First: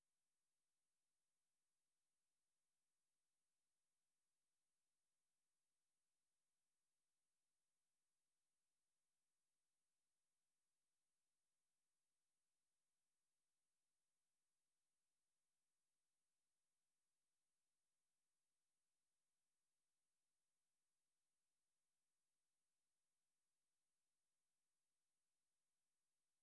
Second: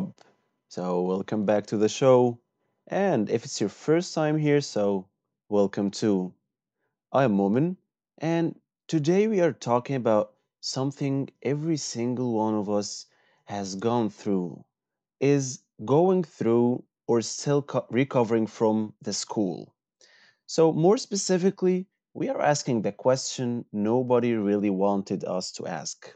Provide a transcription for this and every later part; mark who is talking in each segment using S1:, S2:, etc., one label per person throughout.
S1: up? So, welcome back to the show. And if it's your first time here, so welcome too. I'm Momin, and today we are talking about something every single one of us has gone through, is going through, or still recovering from the school. So, more specifically, we are asking the question nobody really wanted us to ask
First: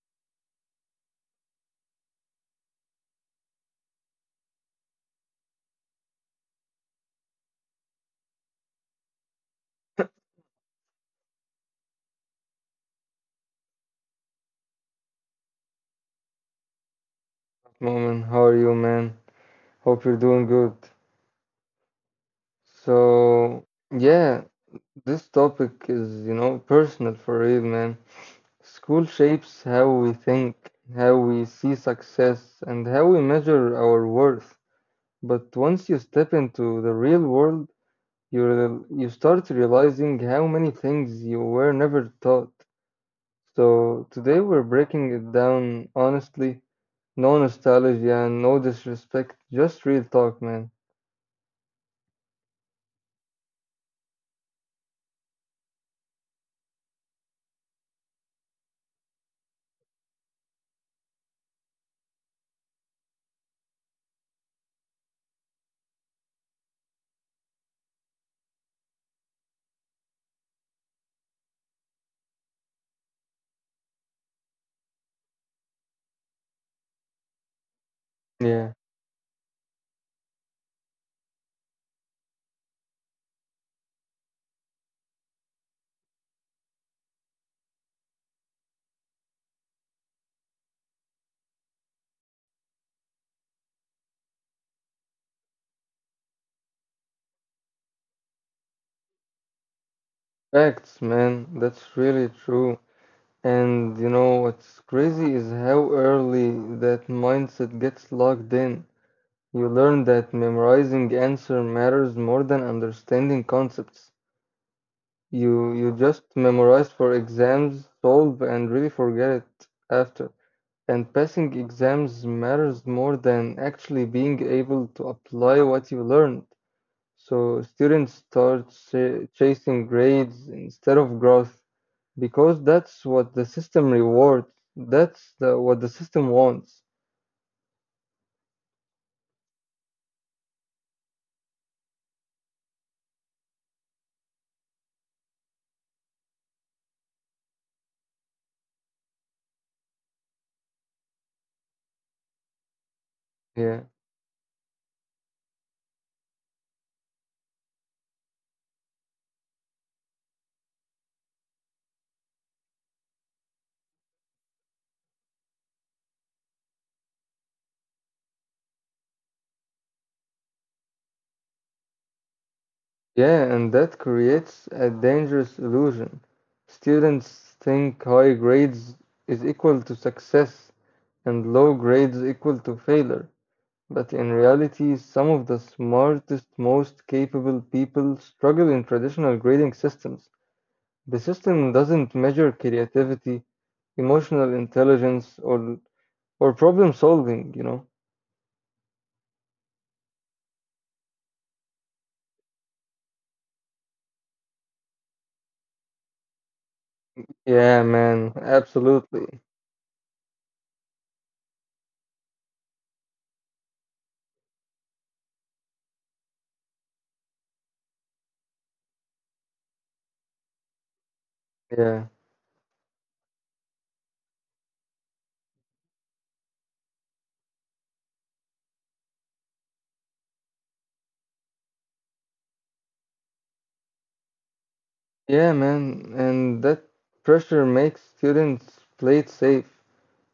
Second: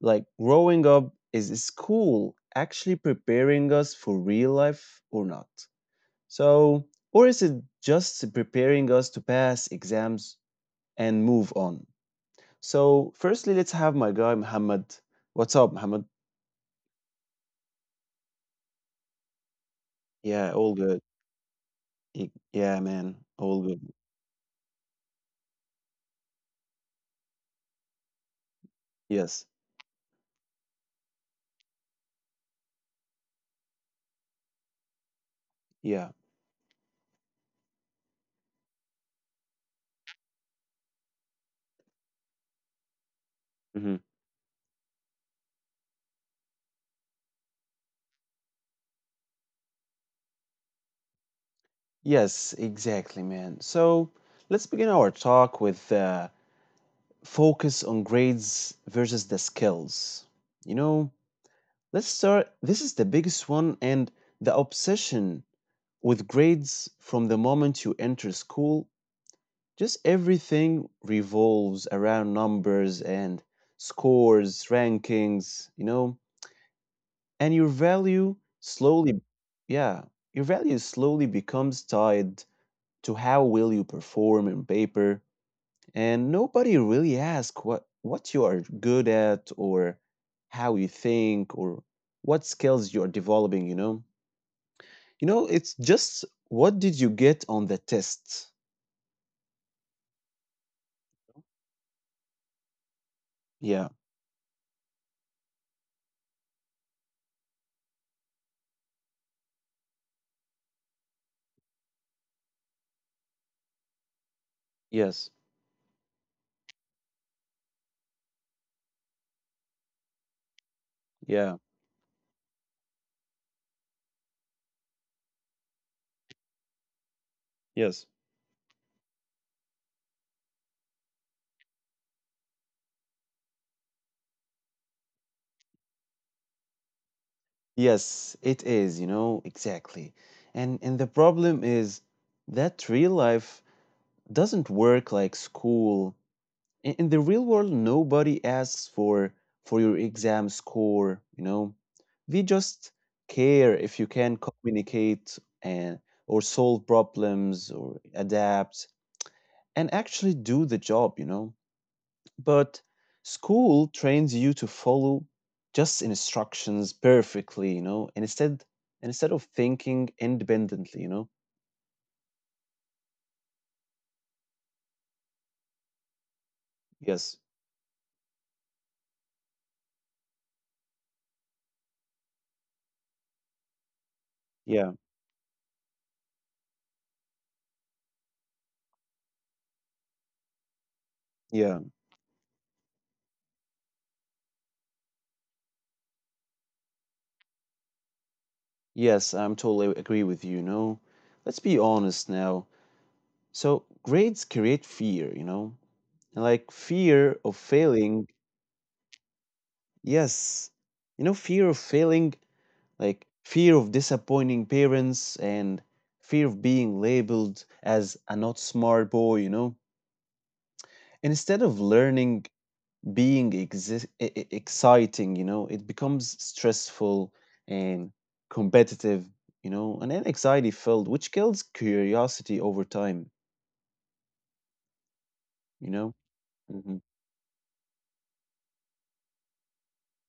S1: like growing up is school actually preparing us for real life or not? So, or is it just preparing us to pass exams and move on? So, firstly, let's have my guy Muhammad. What's up, Muhammad?
S2: Moment, how are you, man? Hope you're doing
S1: Yeah, all
S2: good.
S1: good. Yeah, man, all
S2: So,
S1: good.
S2: yeah, this topic is, you know, personal for real, man. School
S1: Yes,
S2: shapes how we think, how we see success, and how we measure our worth. But once you
S1: yeah.
S2: step into the real world, you start realizing how many things you were never taught.
S1: Hmm.
S2: So, today we're breaking it down honestly, no nostalgia, no disrespect, just real talk, man.
S1: Yes, exactly, man. So, let's begin our talk with focus on grades versus the skills. You know, Let's start. This is the biggest one, and the obsession with grades from the moment you enter school. Just everything revolves around numbers and scores, rankings, you know, and
S2: Yeah.
S1: slowly, yeah, your value slowly becomes tied to how will you perform in paper. And nobody really asks what you are good at or how you think or what skills you are developing, you know? You know, it's just what did you get on the test?
S2: Facts, man. That's really true.
S1: Yeah.
S2: And you know what's crazy is how early that mindset gets locked in. You learn that memorizing answer matters more than understanding concepts.
S1: Yes.
S2: You just memorize for exams, solve, and really forget it after. And passing
S1: Yeah.
S2: exams matters more than actually being able to apply what you learned. So
S1: Yes.
S2: students start ch chasing grades instead of growth. Because that's what the system rewards. That's what the system wants.
S1: Yes, it is, you know, exactly. And the problem is that real life doesn't work like school. In the real world, nobody asks for your exam score, you know. They just care
S2: Yeah.
S1: if you can communicate and or solve problems or adapt and actually do the job, you know. But school trains you to follow just instructions perfectly, you know, and instead of thinking independently, you know.
S2: Yeah, and that creates a dangerous illusion.
S1: Yes.
S2: Students think high grades is equal to success and low grades equal to failure. But in reality,
S1: Yeah.
S2: some of the smartest, most capable people struggle in traditional grading systems. The system
S1: Yeah.
S2: doesn't measure creativity, emotional intelligence, or problem solving, you know?
S1: Yes, I'm totally agree with you, you know. Let's be honest now. So grades create fear, you know. And like fear of
S2: Yeah, man,
S1: failing.
S2: absolutely.
S1: Yes. You know, fear of failing, like fear of disappointing parents and fear of being labeled as a not smart boy, you know. Instead of
S2: Yeah,
S1: learning being exciting, you know, it becomes stressful and competitive, you know, and then anxiety filled, which kills curiosity over time, you know?
S2: and that
S1: Hmm.
S2: pressure makes students play it safe.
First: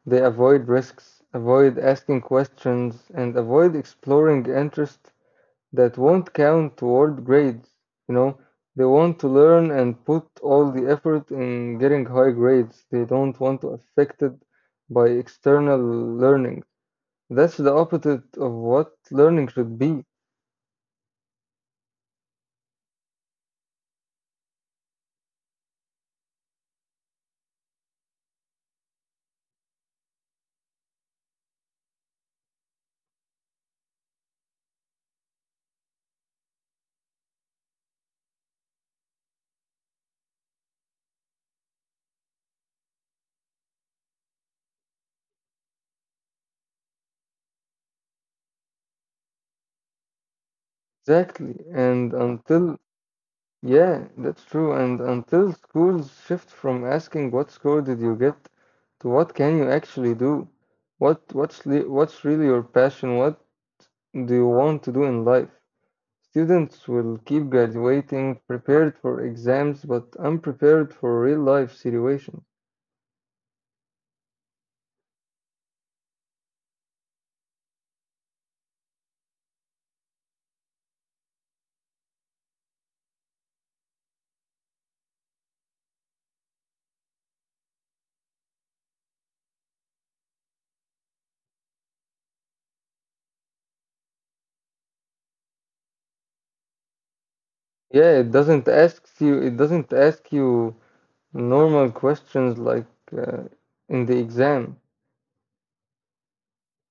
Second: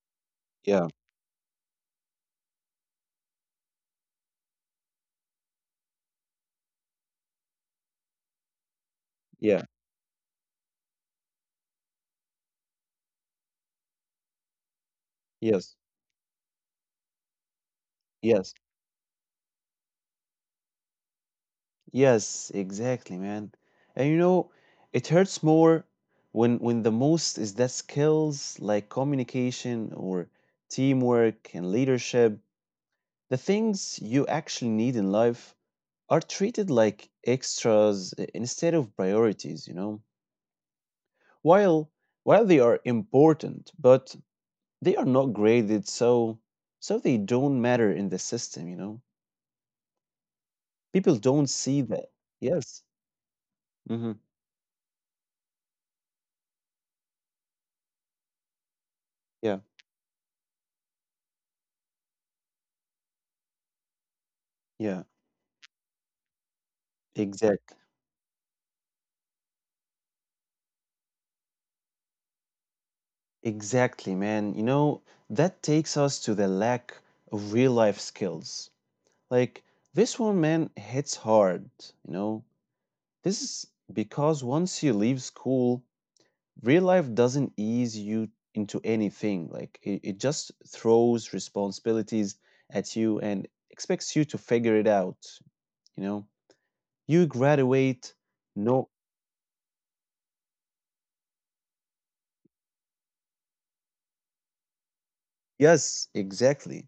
S2: They avoid
S1: Yeah,
S2: risks, avoid asking questions, and avoid exploring interests that won't count toward grades. You know, they want to
S1: yeah,
S2: learn and put all the effort in getting high grades. They don't want to affected by
S1: yes,
S2: external learning. That's the opposite of
S1: yes,
S2: what learning should be.
S1: yes, exactly, man. And you know, it hurts more when the most is that skills like communication or teamwork and leadership, the things you actually need in life are treated like extras instead of priorities, you know. While while they are important, but they are not graded, so they don't matter in the system, you know. People don't
S2: Exactly.
S1: see that.
S2: And until
S1: Yes.
S2: Yeah,
S1: Hmm.
S2: that's true. And until schools shift from asking what score did you get to what can
S1: Yeah.
S2: you actually do, what's really your passion, what do you want to
S1: Yeah.
S2: do in life? Students will keep
S1: Exactly.
S2: graduating prepared for exams but unprepared for real life situations.
S1: Exactly, man. You know, that takes us to the lack of real life skills. Like this one, man, hits hard, you know. This is because once you leave school, real life doesn't ease you into anything. Like it just throws responsibilities at you and expects you to figure it out. You know, you
S2: Yeah,
S1: graduate. No,
S2: it doesn't ask you normal questions like uh, in the exam.
S1: yes, exactly.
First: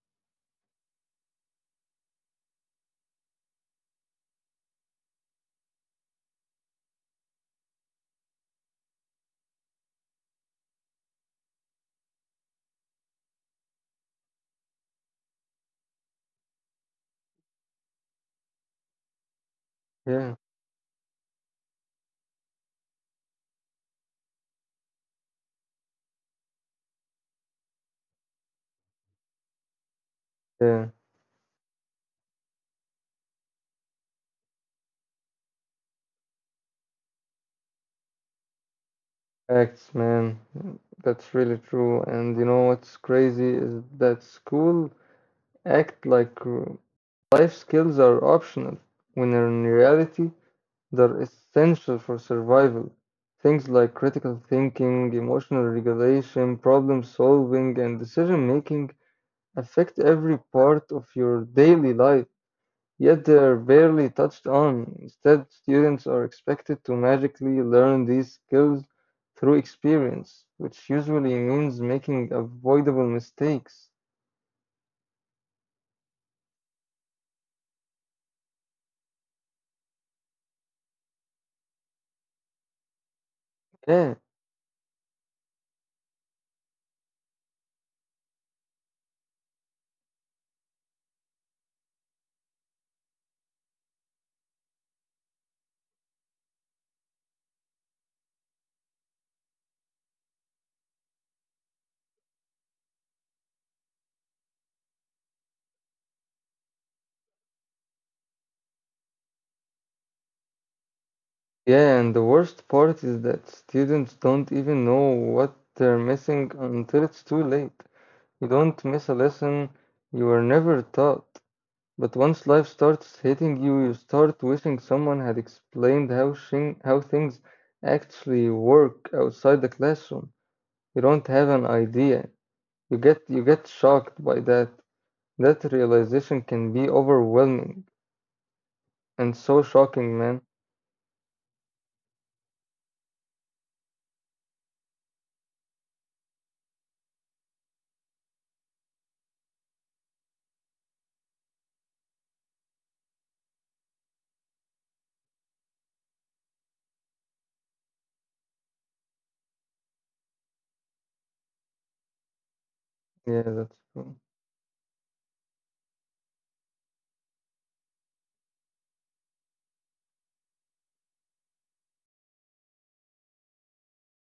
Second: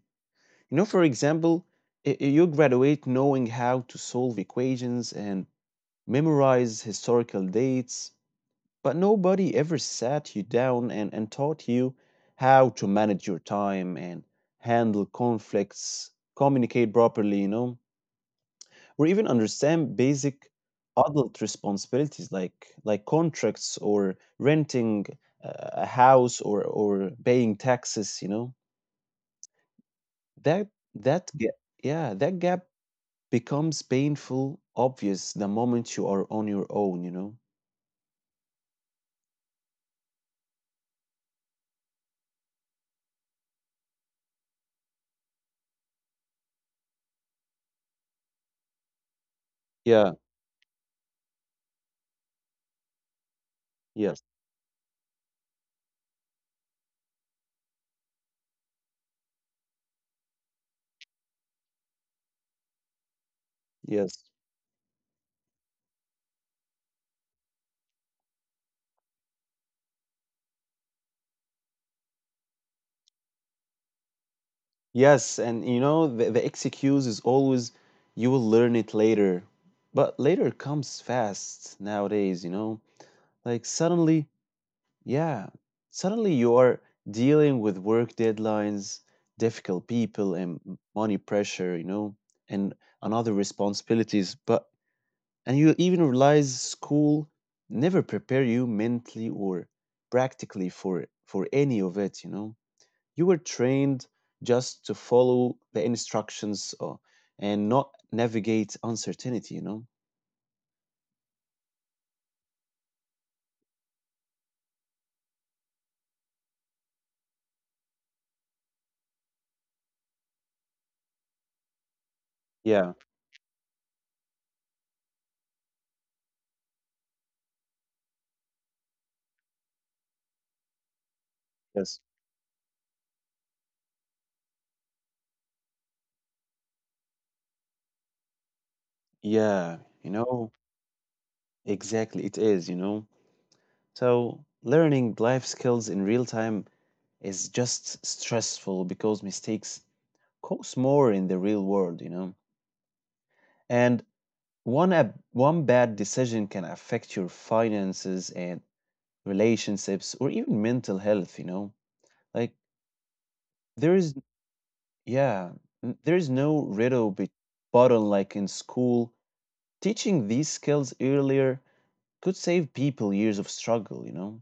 S1: You know, for example, you graduate knowing how to solve equations and memorize historical dates, but nobody ever sat you down and, taught you how to manage your time and handle conflicts, communicate properly, you know, or even understand
S2: Yeah,
S1: basic adult responsibilities like contracts or renting a house or paying taxes, you know. that
S2: yeah.
S1: that ga- yeah that gap becomes painful obvious the moment you are on your own, you know.
S2: Facts, man. That's really true. And you know what's crazy is that school act like life skills are optional, when in
S1: Yeah.
S2: reality, they're essential for survival. Things like
S1: Yes.
S2: critical thinking, emotional regulation, problem solving, and decision making affect every part of your daily life. Yet they are barely
S1: Yes.
S2: touched on. Instead, students are expected to magically learn these skills through experience, which usually means making avoidable mistakes.
S1: Yes, and you know, the excuse is always you will learn it later, but later comes fast nowadays, you know. Like
S2: Yeah,
S1: suddenly. Yeah, suddenly you are dealing with work deadlines, difficult people, and money pressure, you know, and another responsibilities. But and you even realize school never prepare you mentally or practically for any of it, you know. You were trained just to follow the instructions and not navigate uncertainty, you know.
S2: yeah, and the worst part is that students don't even know what they're missing until it's too late. You don't miss a lesson you were never taught. But once life
S1: Yeah,
S2: starts hitting you, you start wishing someone had explained how things actually work outside the classroom. You don't have an
S1: yes.
S2: idea. You get shocked by that. That realization can be overwhelming and so
S1: Yeah, you
S2: shocking, man.
S1: know, exactly it is, you know. So, learning life skills in real time is just stressful because mistakes cost more in the real world, you know. And one bad decision can affect your finances and relationships or even mental health, you know. Like
S2: Yeah, that's
S1: there is
S2: true.
S1: yeah, there is no riddle button like in school. Teaching these skills earlier could save people years of struggle, you know.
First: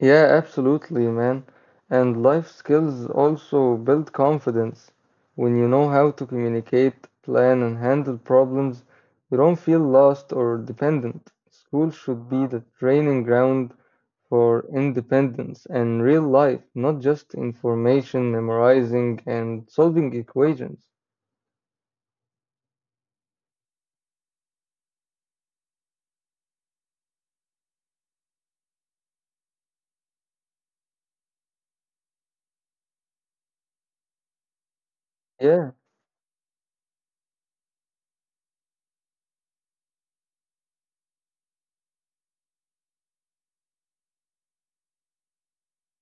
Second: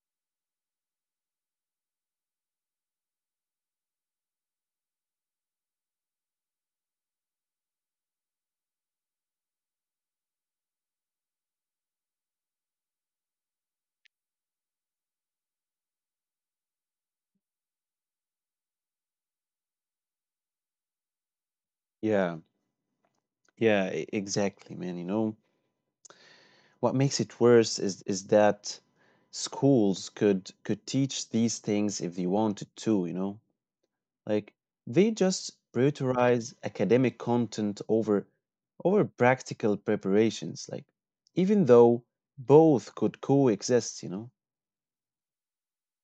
S2: Yeah, absolutely, man. And life skills also build confidence. When you know how to communicate, plan, and handle problems, you don't feel lost or dependent. School should be the training ground for independence and real life, not just information, memorizing, and solving equations.
S1: Yeah. Yeah, exactly, man, you know. What makes it worse is that schools could teach these things if they wanted to, you know? Like they just
S2: Yeah,
S1: prioritize academic content over practical preparations, like even though both could coexist, you know?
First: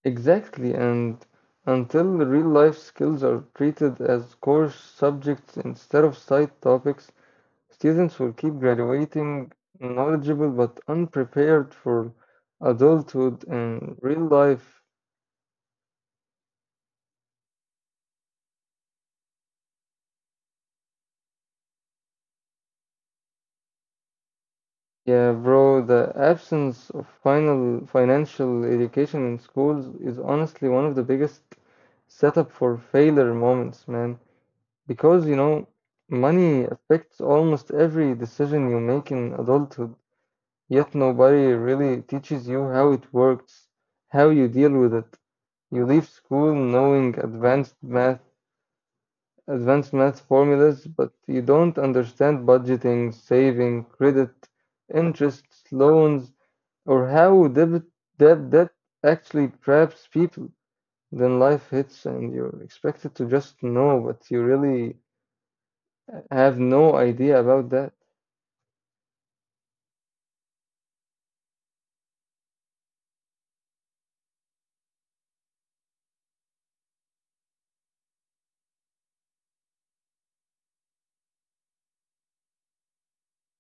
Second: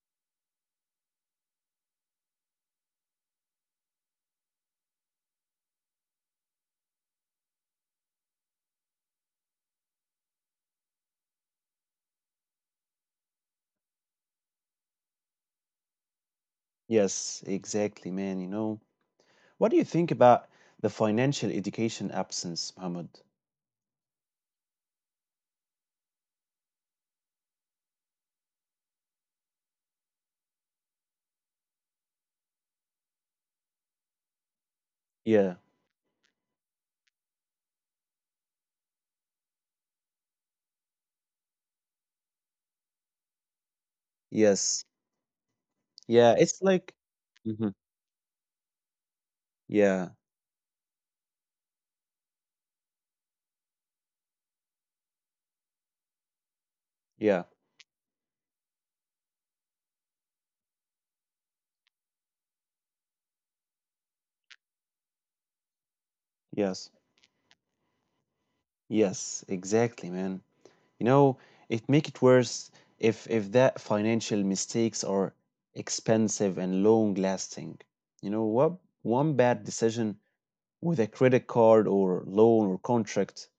S2: exactly. And until the real life skills are treated as course subjects instead of side topics, students will keep graduating knowledgeable but unprepared for adulthood and real life.
S1: Yes, exactly, man, you know. What do you think about the financial education absence, Muhammad?
S2: Yeah, bro, the absence of final financial education in schools is honestly one of the biggest setup for failure moments, man. Because, you
S1: Yeah.
S2: know, money affects almost every decision you make in adulthood, yet nobody really teaches you how it works, how you deal
S1: Yes.
S2: with it. You leave
S1: Yeah,
S2: school
S1: it's like.
S2: knowing
S1: Mhm.
S2: advanced
S1: Yeah.
S2: math formulas, but you don't understand budgeting, saving, credit, interests, loans, or
S1: Yeah.
S2: how debt actually traps people. Then life hits and you're expected to just know, but you really have
S1: Yes.
S2: no idea about that.
S1: Yes, exactly, man. You know, it make it worse if that financial mistakes are expensive and long lasting. You know what? One bad decision with a credit card or loan or contract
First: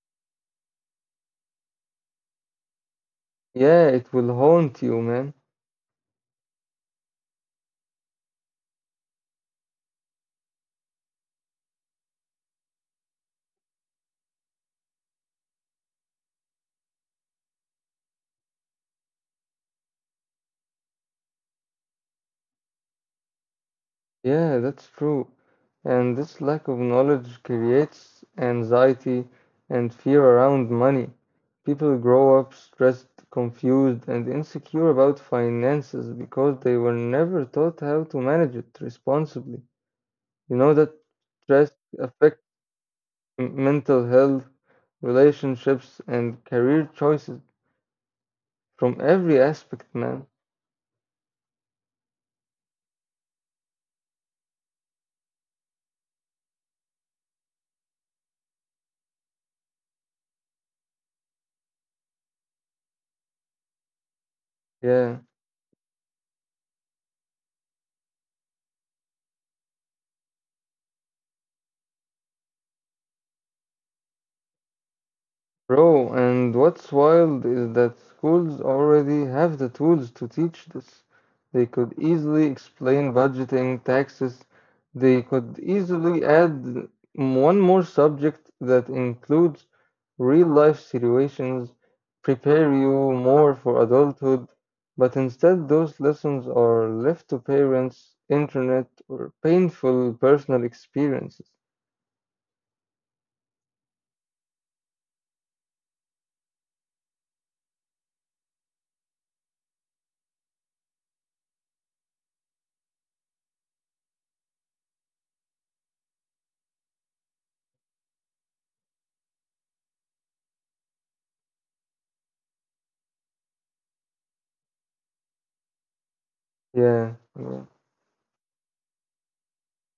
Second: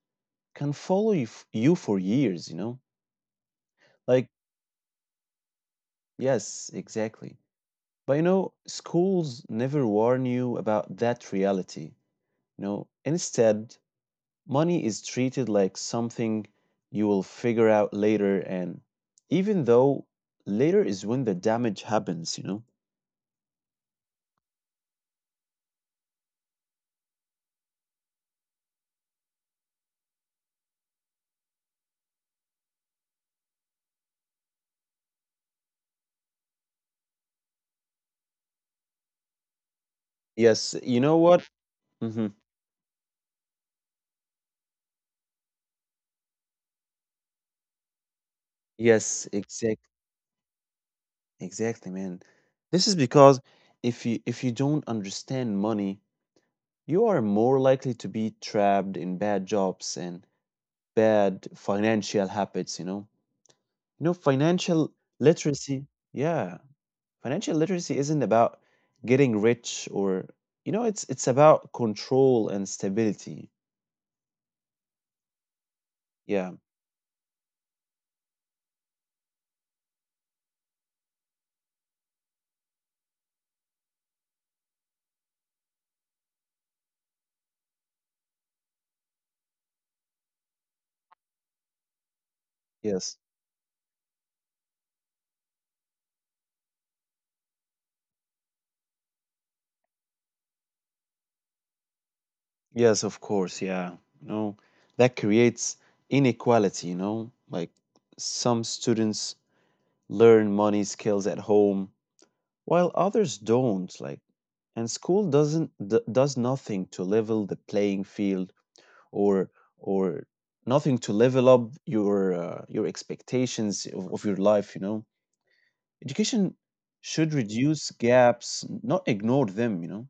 S1: can follow you for years, you know?
S2: Yeah, it
S1: Like,
S2: will haunt you, man.
S1: yes, exactly. But you know, schools never warn you about that reality. You know, instead, money is treated like something you will figure out later, and even though later is when the damage happens, you know.
S2: Yeah, that's true. And this lack of knowledge creates anxiety and fear around money. People grow up stressed, confused, and insecure about finances because they were never taught how to manage it responsibly. You know
S1: Yes,
S2: that
S1: you know what.
S2: stress
S1: Hmm.
S2: affects mental health, relationships, and career choices from
S1: Yes,
S2: every
S1: exact
S2: aspect, man.
S1: exactly man. This is because if you don't understand money, you are more likely to be trapped in bad jobs and bad financial habits, you know. You know, financial
S2: Yeah.
S1: literacy yeah, Financial literacy isn't about getting rich, or you know, it's about control and stability.
S2: Bro,
S1: Yeah.
S2: and what's wild is that schools already have the tools to teach this. They could easily explain budgeting, taxes. They could easily add one more subject that includes real life situations, prepare you
S1: Yes.
S2: more for adulthood. But instead, those lessons are left to parents, internet, or painful personal experiences.
S1: Yes, of course. Yeah. You know, that creates inequality, you know? Like some students learn money skills at home while others don't, like, and school doesn't does nothing to level the playing field or or nothing to level up your expectations of your life, you know? Education
S2: Yeah,
S1: should
S2: yeah.
S1: reduce gaps, not ignore them, you know?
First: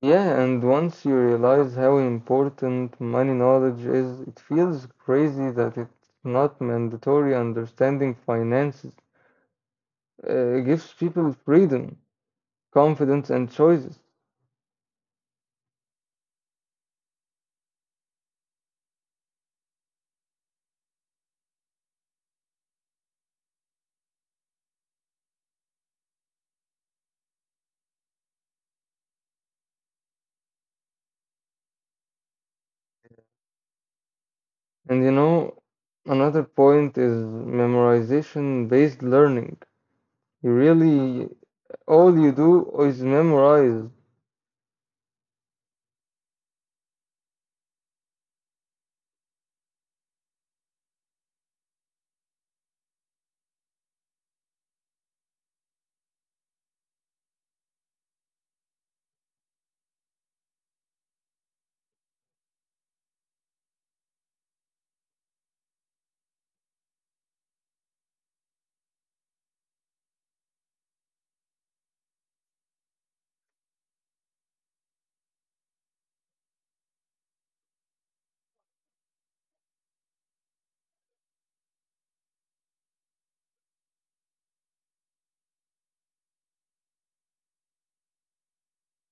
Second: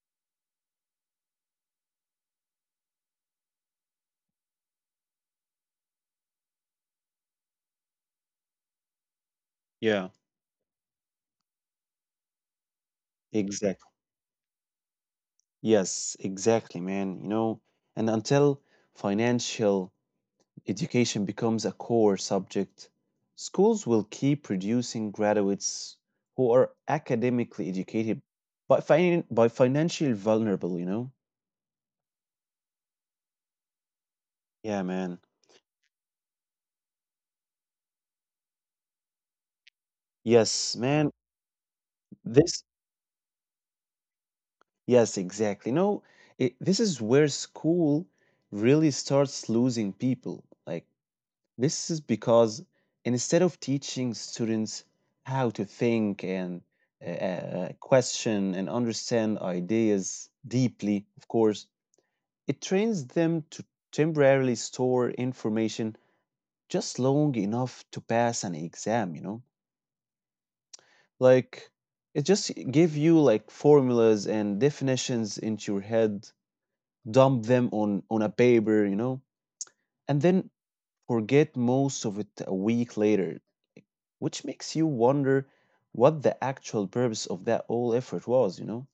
S2: Yeah, and once you realize how important money knowledge is, it feels crazy that it's not mandatory. Understanding finances
S1: Yeah.
S2: gives people freedom, confidence, and
S1: Exactly.
S2: choices.
S1: Yes, exactly, man. You know, and until financial education becomes a core subject, schools will keep producing graduates who are academically educated but by financially vulnerable, you know? Yeah,
S2: And you
S1: man.
S2: know, another point is memorization-based learning. You
S1: Yes,
S2: really,
S1: man.
S2: all you do
S1: This,
S2: is memorize
S1: yes, exactly. No, this is where school really starts losing people. Like, this is because instead of teaching students how to think and question and understand ideas deeply, of course, it trains them to temporarily store information just long enough to pass an exam, you know? Like, it just give you like formulas and definitions into your head, dump them on a paper, you know? And then forget most of it a week later, which makes you wonder what the actual purpose of that whole effort was, you know?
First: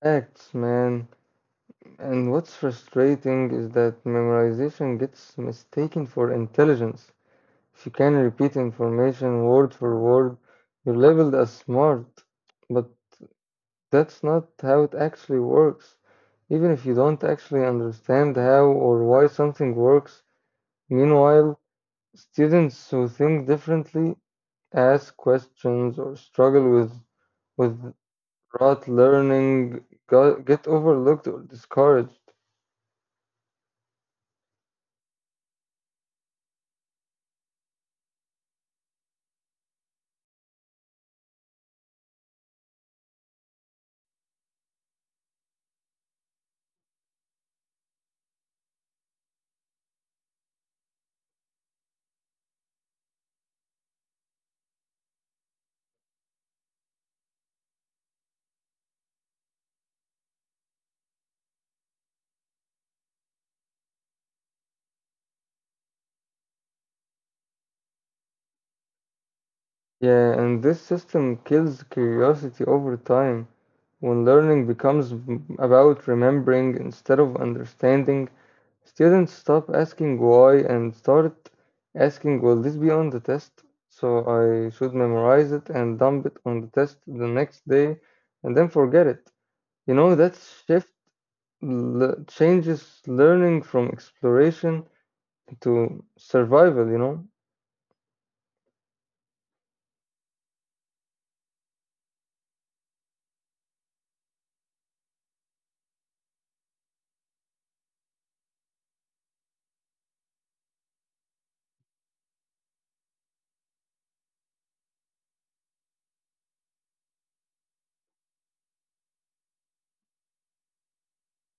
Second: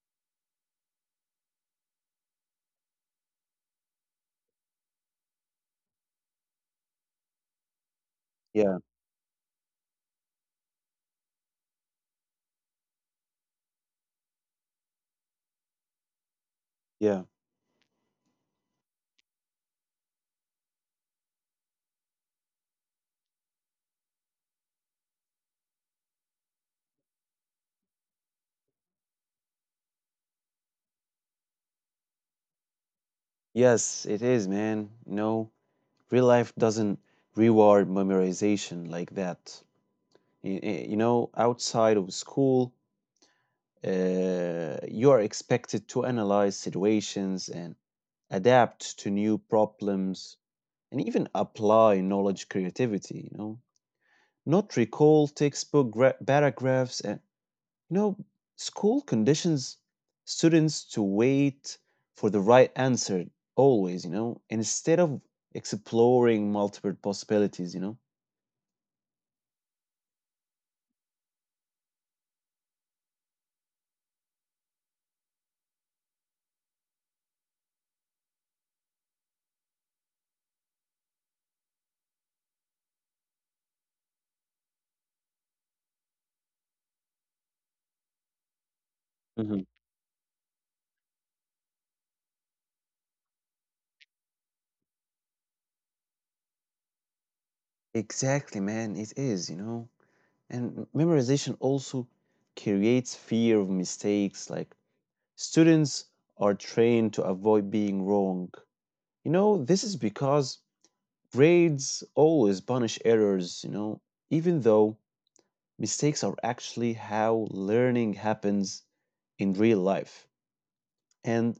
S2: facts, man. And what's frustrating is that memorization gets mistaken for intelligence. If you can repeat
S1: Yeah,
S2: information word for word, you're labeled as smart. But that's not how it actually works. Even if you don't
S1: yeah.
S2: actually understand how or why something works, meanwhile, students who think differently ask questions or struggle with with rote learning get overlooked or discouraged.
S1: Yes, it is, man. No, real life doesn't reward memorization like that. You know, outside of school, you are expected to analyze situations and adapt to new problems and even apply knowledge creativity, you know, not recall textbook paragraphs. And you know, school conditions students to wait for the right answer always, you know, instead of exploring multiple possibilities, you know.
S2: Yeah, and this system kills curiosity over time. When learning becomes about remembering instead of understanding, students stop asking why and start asking, will this be on the test? So I should memorize it and dump it on the test the next day and then forget it.
S1: Hmm.
S2: You know, that shift changes learning from exploration to survival, you know?
S1: Exactly, man, it is, you know. And memorization also creates fear of mistakes. Like, students are trained to avoid being wrong. You know, this is because grades always punish errors, you know, even though mistakes are actually how learning happens in real life. And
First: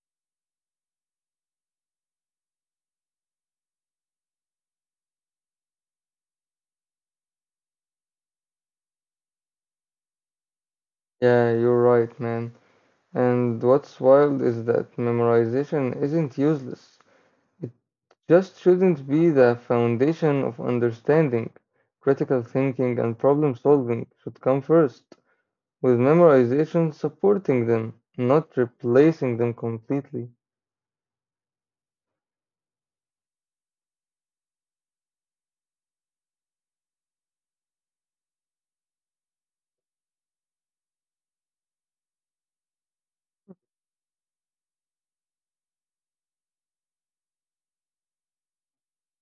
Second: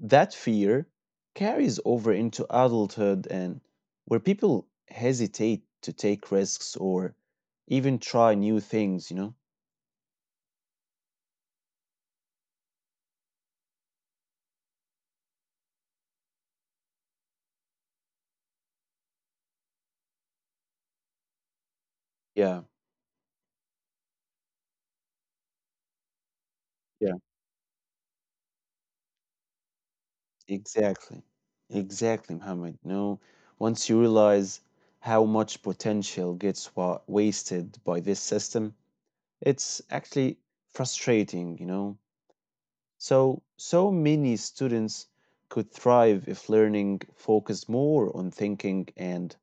S1: that fear carries over into adulthood, and where people hesitate to take risks or even try new things, you know?
S2: Yeah, you're right, man. And what's wild is that memorization isn't useless. It just shouldn't be the foundation of understanding. Critical
S1: Yeah,
S2: thinking and problem solving should come first, with memorization
S1: yeah,
S2: supporting them, not replacing them completely.
S1: exactly. Exactly, Mohammed. No, once you realize how much potential gets wasted by this system, it's actually frustrating, you know? So many students could thrive if learning focused more on thinking and,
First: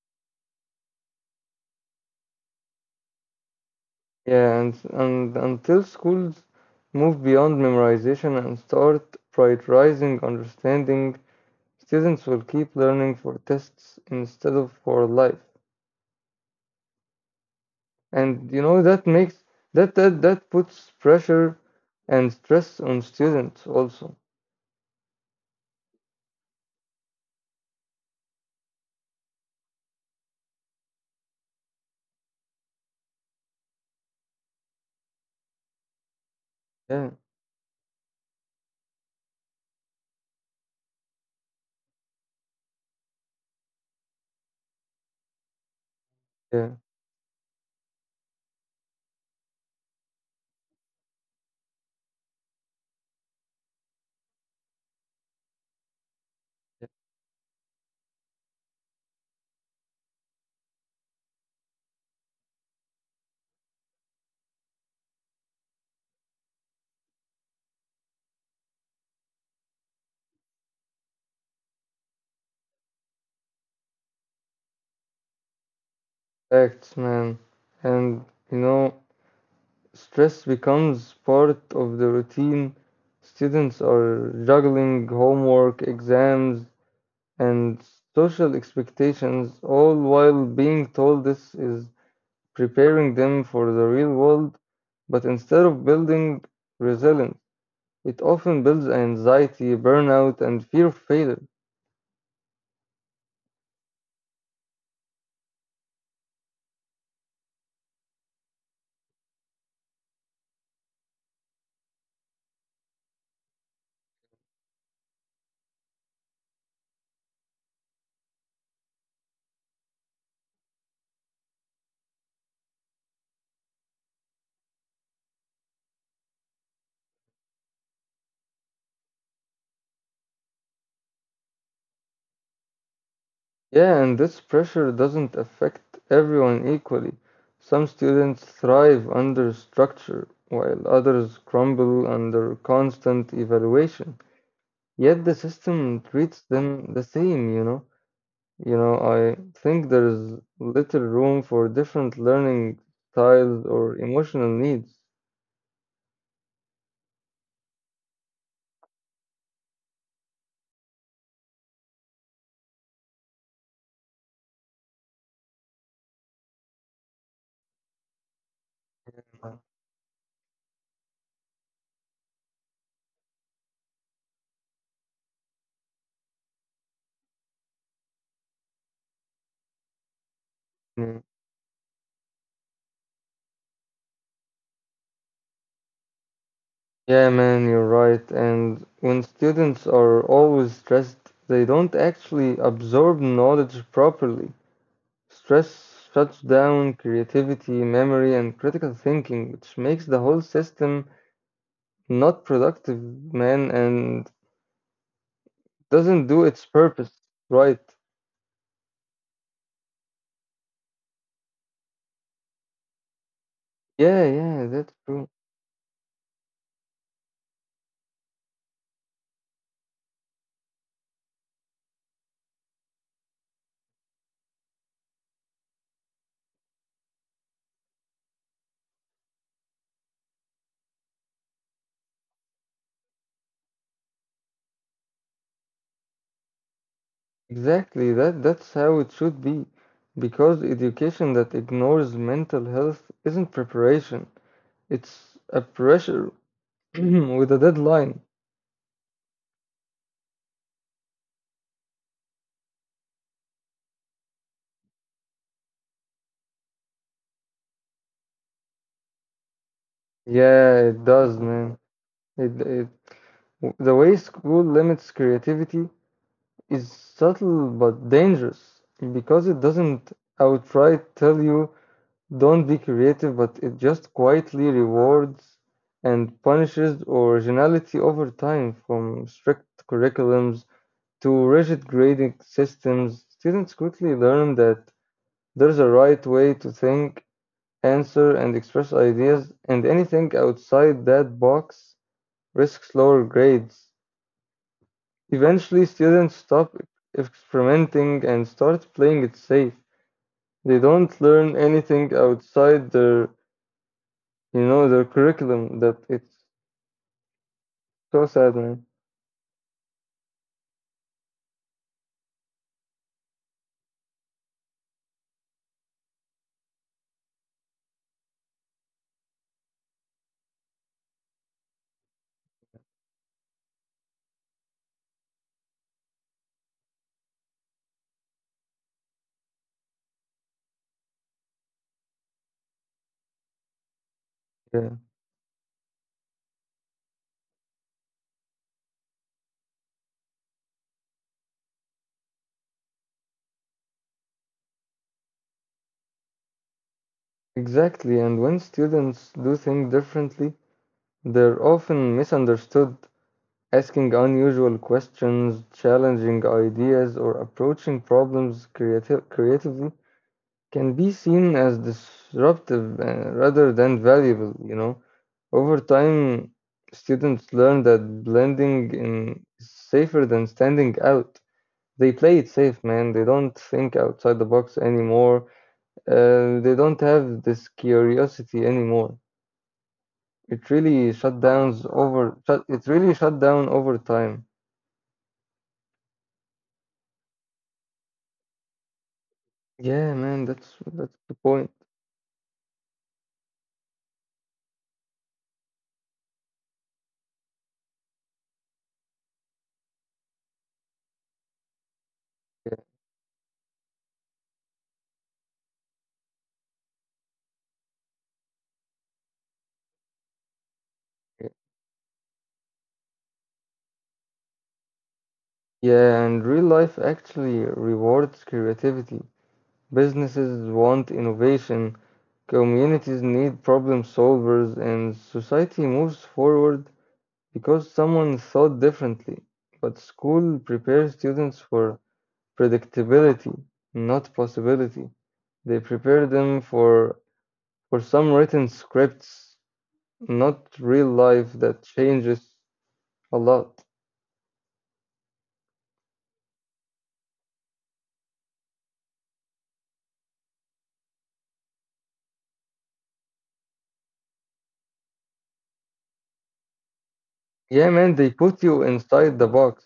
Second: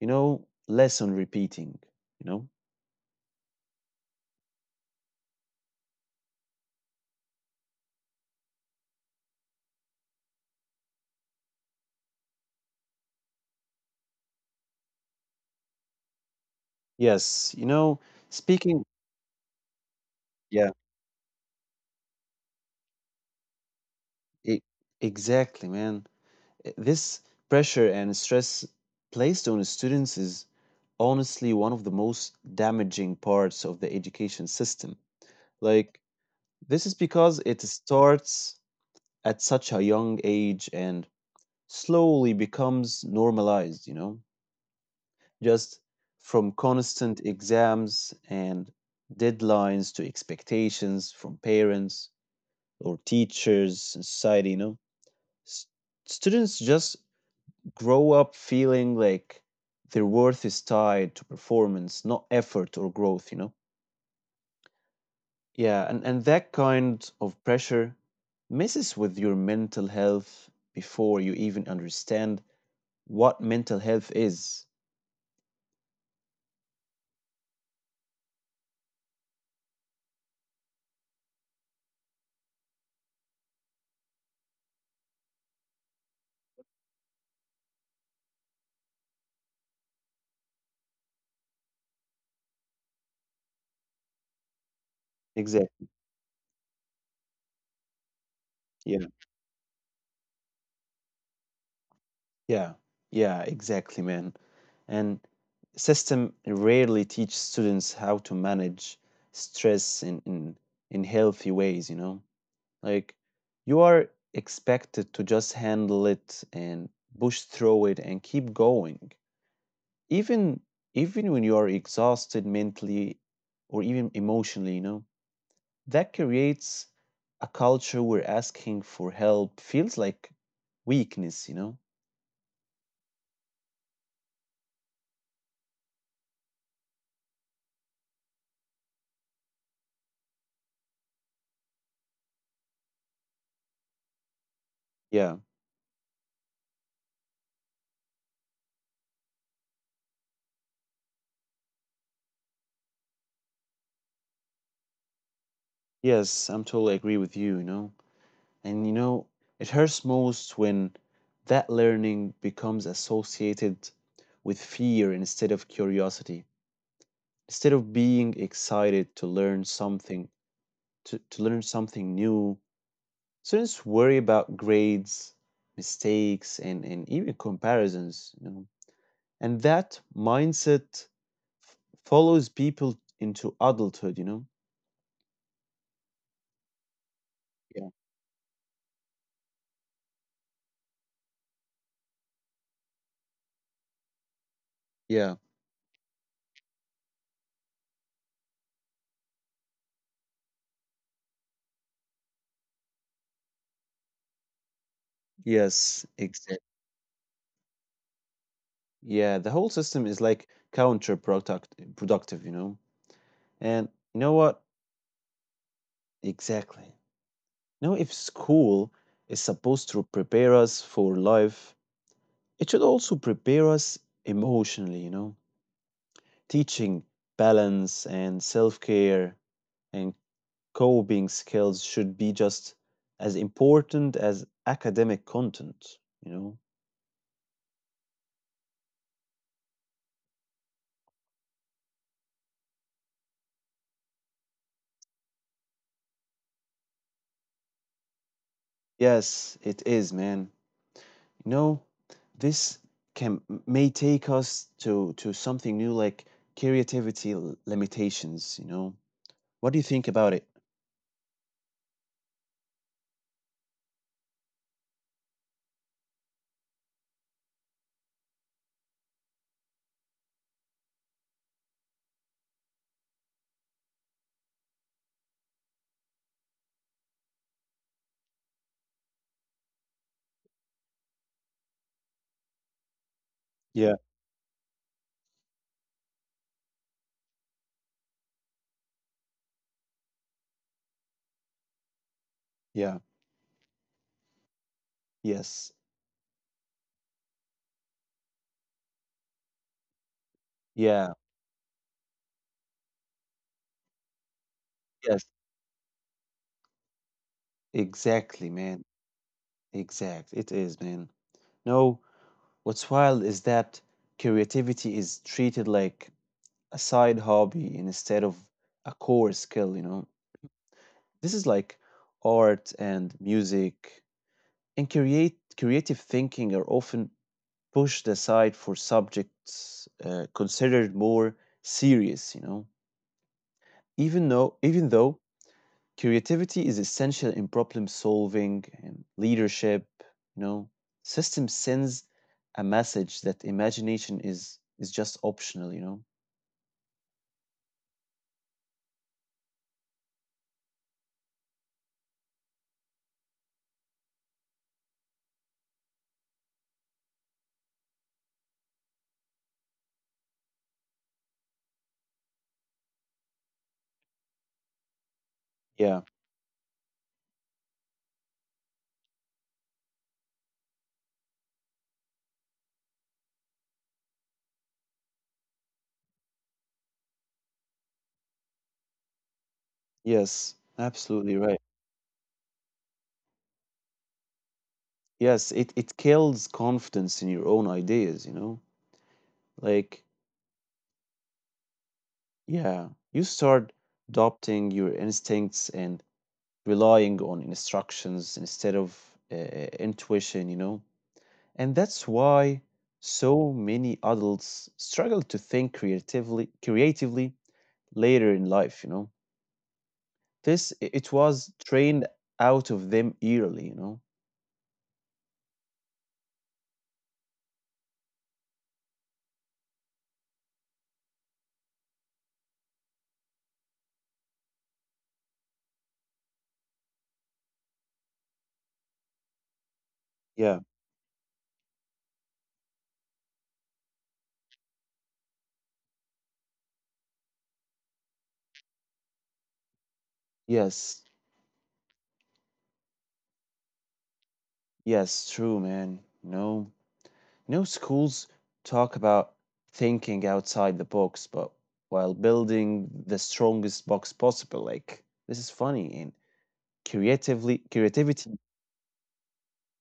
S1: you know, less on repeating, you know?
S2: Yeah, and until schools move beyond memorization and start prioritizing understanding, students will keep learning for tests instead of for life.
S1: Yes, you know,
S2: And you know
S1: speaking,
S2: that makes that
S1: yeah,
S2: puts pressure and stress on students also.
S1: e- exactly, man. This pressure and stress placed on students is honestly one of the most damaging parts of the education system. Like, this is
S2: Yeah,
S1: because it starts at such a young age and slowly becomes normalized, you know, just from
S2: yeah.
S1: constant exams and deadlines to expectations from parents or teachers and society, you know. S- students
S2: yeah.
S1: just grow up feeling like their worth is tied to performance, not effort or growth, you know. Yeah, and that kind of pressure messes with your mental health before you even understand what mental health is.
S2: Facts, man. And you know, stress becomes part of the routine. Students are juggling homework, exams, and social expectations, all while being told this is preparing them for the real world. But instead of
S1: Exactly.
S2: building resilience, it often builds
S1: Yeah.
S2: anxiety, burnout, and fear of failure.
S1: Yeah, yeah, exactly, man. And system rarely teach students how to manage stress in healthy ways, you know? Like, you are expected to just handle it and push through it and keep going. Even even when you are exhausted mentally or even emotionally, you know, that creates a culture where asking for help feels like weakness, you know?
S2: Yeah, and this pressure doesn't affect everyone equally. Some students thrive under structure, while others crumble under constant evaluation. Yet the
S1: Yeah.
S2: system treats them the same, you know. You know, I think there is little room for different learning styles or emotional needs.
S1: Yes, I'm totally agree with you, you know. And you know, it hurts most when that learning becomes associated with fear instead of curiosity. Instead of being excited to learn something, to learn something new, students worry about grades, mistakes, and even comparisons, you know. And that
S2: Hmm.
S1: mindset f- follows people into adulthood, you know?
S2: Yeah, man, you're
S1: Yeah.
S2: right. And when students are always stressed, they don't actually absorb knowledge properly.
S1: Yeah.
S2: Stress shuts down creativity, memory, and critical thinking, which makes the whole system not productive, man, and doesn't
S1: Yes,
S2: do its
S1: exactly.
S2: purpose right.
S1: Yeah, the whole system is like productive, you know? And you know what?
S2: Yeah, that's true.
S1: Exactly. You know, if school is supposed to prepare us for life, it should also prepare us emotionally, you know? Teaching balance and self care and coping skills should be just as important as academic content, you know?
S2: Exactly. That that's how it should be. Because education that ignores mental health isn't preparation. It's a pressure with a deadline.
S1: Yes, it is, man. You know, this can may take us to something new like creativity limitations, you know. What do you think about it?
S2: Yeah, it does, man. It the way school limits creativity is subtle but dangerous because it doesn't outright tell you don't be creative, but it just quietly rewards and punishes originality over time from strict curriculums to rigid grading systems. Students
S1: Yeah,
S2: quickly learn that there's a right way to think answer, and express ideas, and anything outside that box
S1: yeah.
S2: risks lower grades.
S1: Yes.
S2: Eventually, students stop experimenting and start playing it safe. They don't
S1: Yeah.
S2: learn anything outside their, you know, their
S1: Yes.
S2: curriculum. That it's so sad,
S1: Exactly,
S2: man.
S1: man. Exact. It is, man. No, what's wild is that creativity is treated like a side hobby instead of a core skill, you know. This is like art and music and create creative thinking are often pushed aside for subjects considered more serious, you know. Even though,
S2: Yeah,
S1: even though creativity is essential in problem solving and leadership, you know, system sends a message that imagination is just optional, you know.
S2: exactly. And when students do think differently, they're often misunderstood. Asking unusual questions, challenging ideas, or approaching problems creatively can be seen as disruptive rather than valuable, you know. Over
S1: Yeah.
S2: time, students learn that blending in is safer than standing out. They play it safe, man. They don't think outside the box anymore. They don't have this curiosity anymore.
S1: Yes. Absolutely right.
S2: It really shut down over time.
S1: Yes, it kills confidence in your own ideas, you know.
S2: Yeah,
S1: Like,
S2: man. That's the point.
S1: yeah, you start adopting your instincts and relying on instructions instead of uh, intuition, you know? And that's
S2: Yeah,
S1: why so many adults struggle to think creatively later in life, you know? It
S2: yeah,
S1: was trained out of them early, you know?
S2: Yeah, and real life actually rewards creativity. Businesses want innovation, communities need problem solvers, and society moves forward because someone thought differently. But school
S1: Yeah.
S2: prepares students for predictability, not possibility. They prepare them for some written scripts, not
S1: Yes.
S2: real life that changes a lot.
S1: Yes, true, man. No. No schools talk about thinking outside the box, but while building the strongest box possible. Like this is funny and creatively
S2: Yeah, man, they
S1: creativity.
S2: put you inside the box.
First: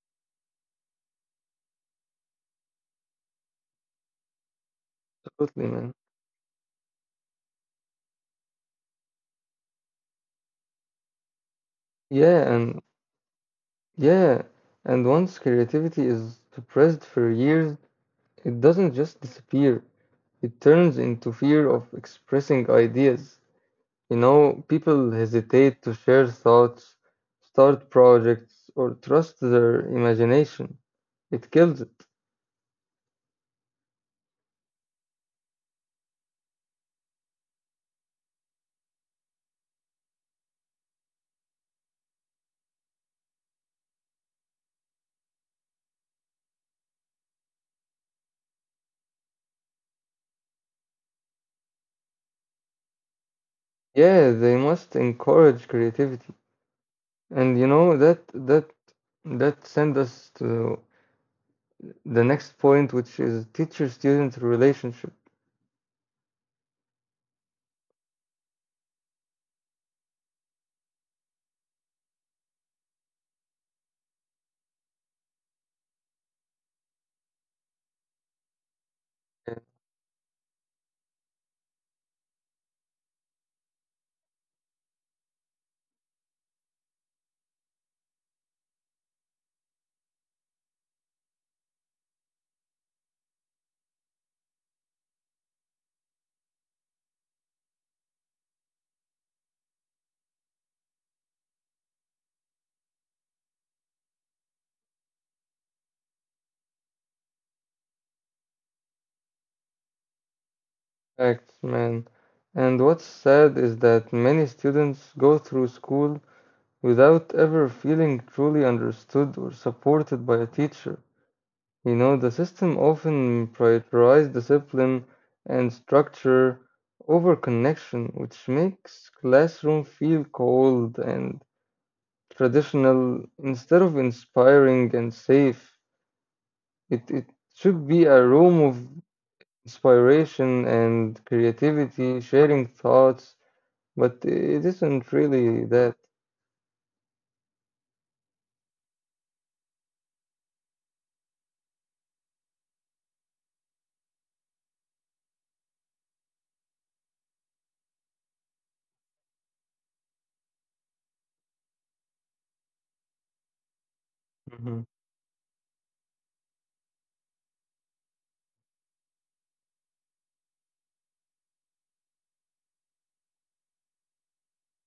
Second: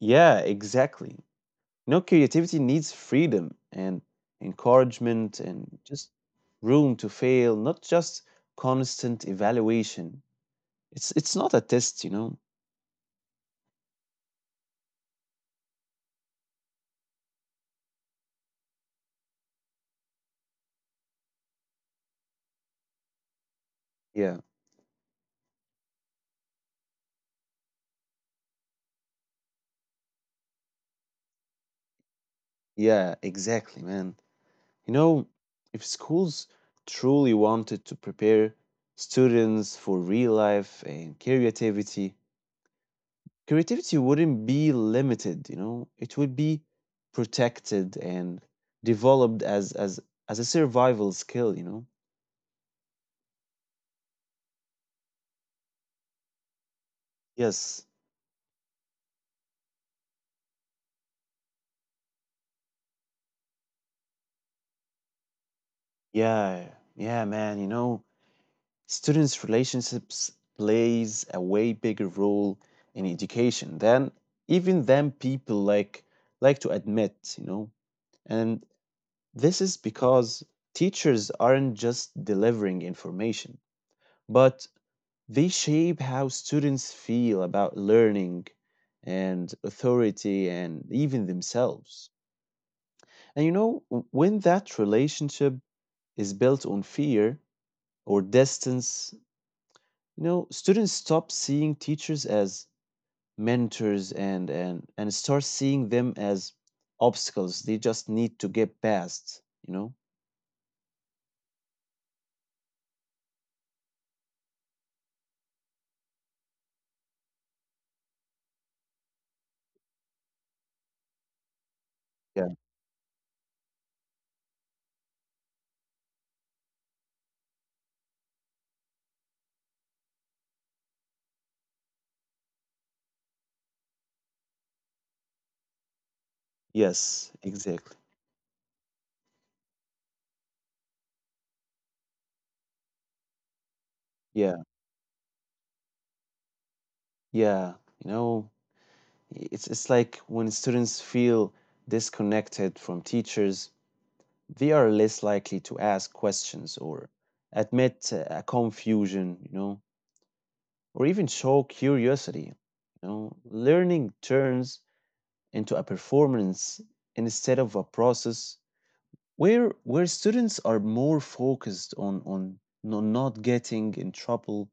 S1: Yeah, exactly. You know, creativity needs freedom and encouragement
S2: Absolutely,
S1: and
S2: man.
S1: just room to fail, not just constant evaluation. It's not a test, you know.
S2: Yeah, and Yeah, and once creativity is suppressed for years, it doesn't just disappear. It turns into fear of expressing ideas. You
S1: Yeah.
S2: know, people hesitate to share thoughts, start projects, or trust their imagination. It kills it.
S1: Yeah, exactly, man. You know, if schools truly wanted to prepare students for real life and creativity, creativity wouldn't be limited, you know, it would be protected and developed as a survival skill, you know.
S2: Yeah, they must encourage creativity. And
S1: Yes.
S2: you know that send us to the next point, which is teacher-student relationship.
S1: Yeah. Yeah, man, you know, students' relationships plays a way bigger role in education than even than people like to admit, you know. And this is because teachers aren't just delivering information, but they shape how students feel about learning and authority and even themselves. And you know, when that relationship is built on fear or distance, you know, students stop seeing teachers as mentors and start seeing them as obstacles they just need to get past, you know?
S2: Facts, man. And what's sad is that many students go through school without ever feeling truly understood or supported by a teacher. You know, the
S1: Yeah.
S2: system often prioritizes discipline and structure over connection, which makes classroom feel cold and traditional instead of inspiring and safe. It
S1: Yes,
S2: should be
S1: exactly.
S2: a room of inspiration and creativity, sharing thoughts, but it
S1: Yeah.
S2: isn't really that.
S1: Yeah. You know, it's like when students feel disconnected from teachers, they are less likely to ask questions or admit a confusion, you know, or even show curiosity. You know, learning
S2: Hmm.
S1: turns into a performance instead of a process where students are more focused on not getting in trouble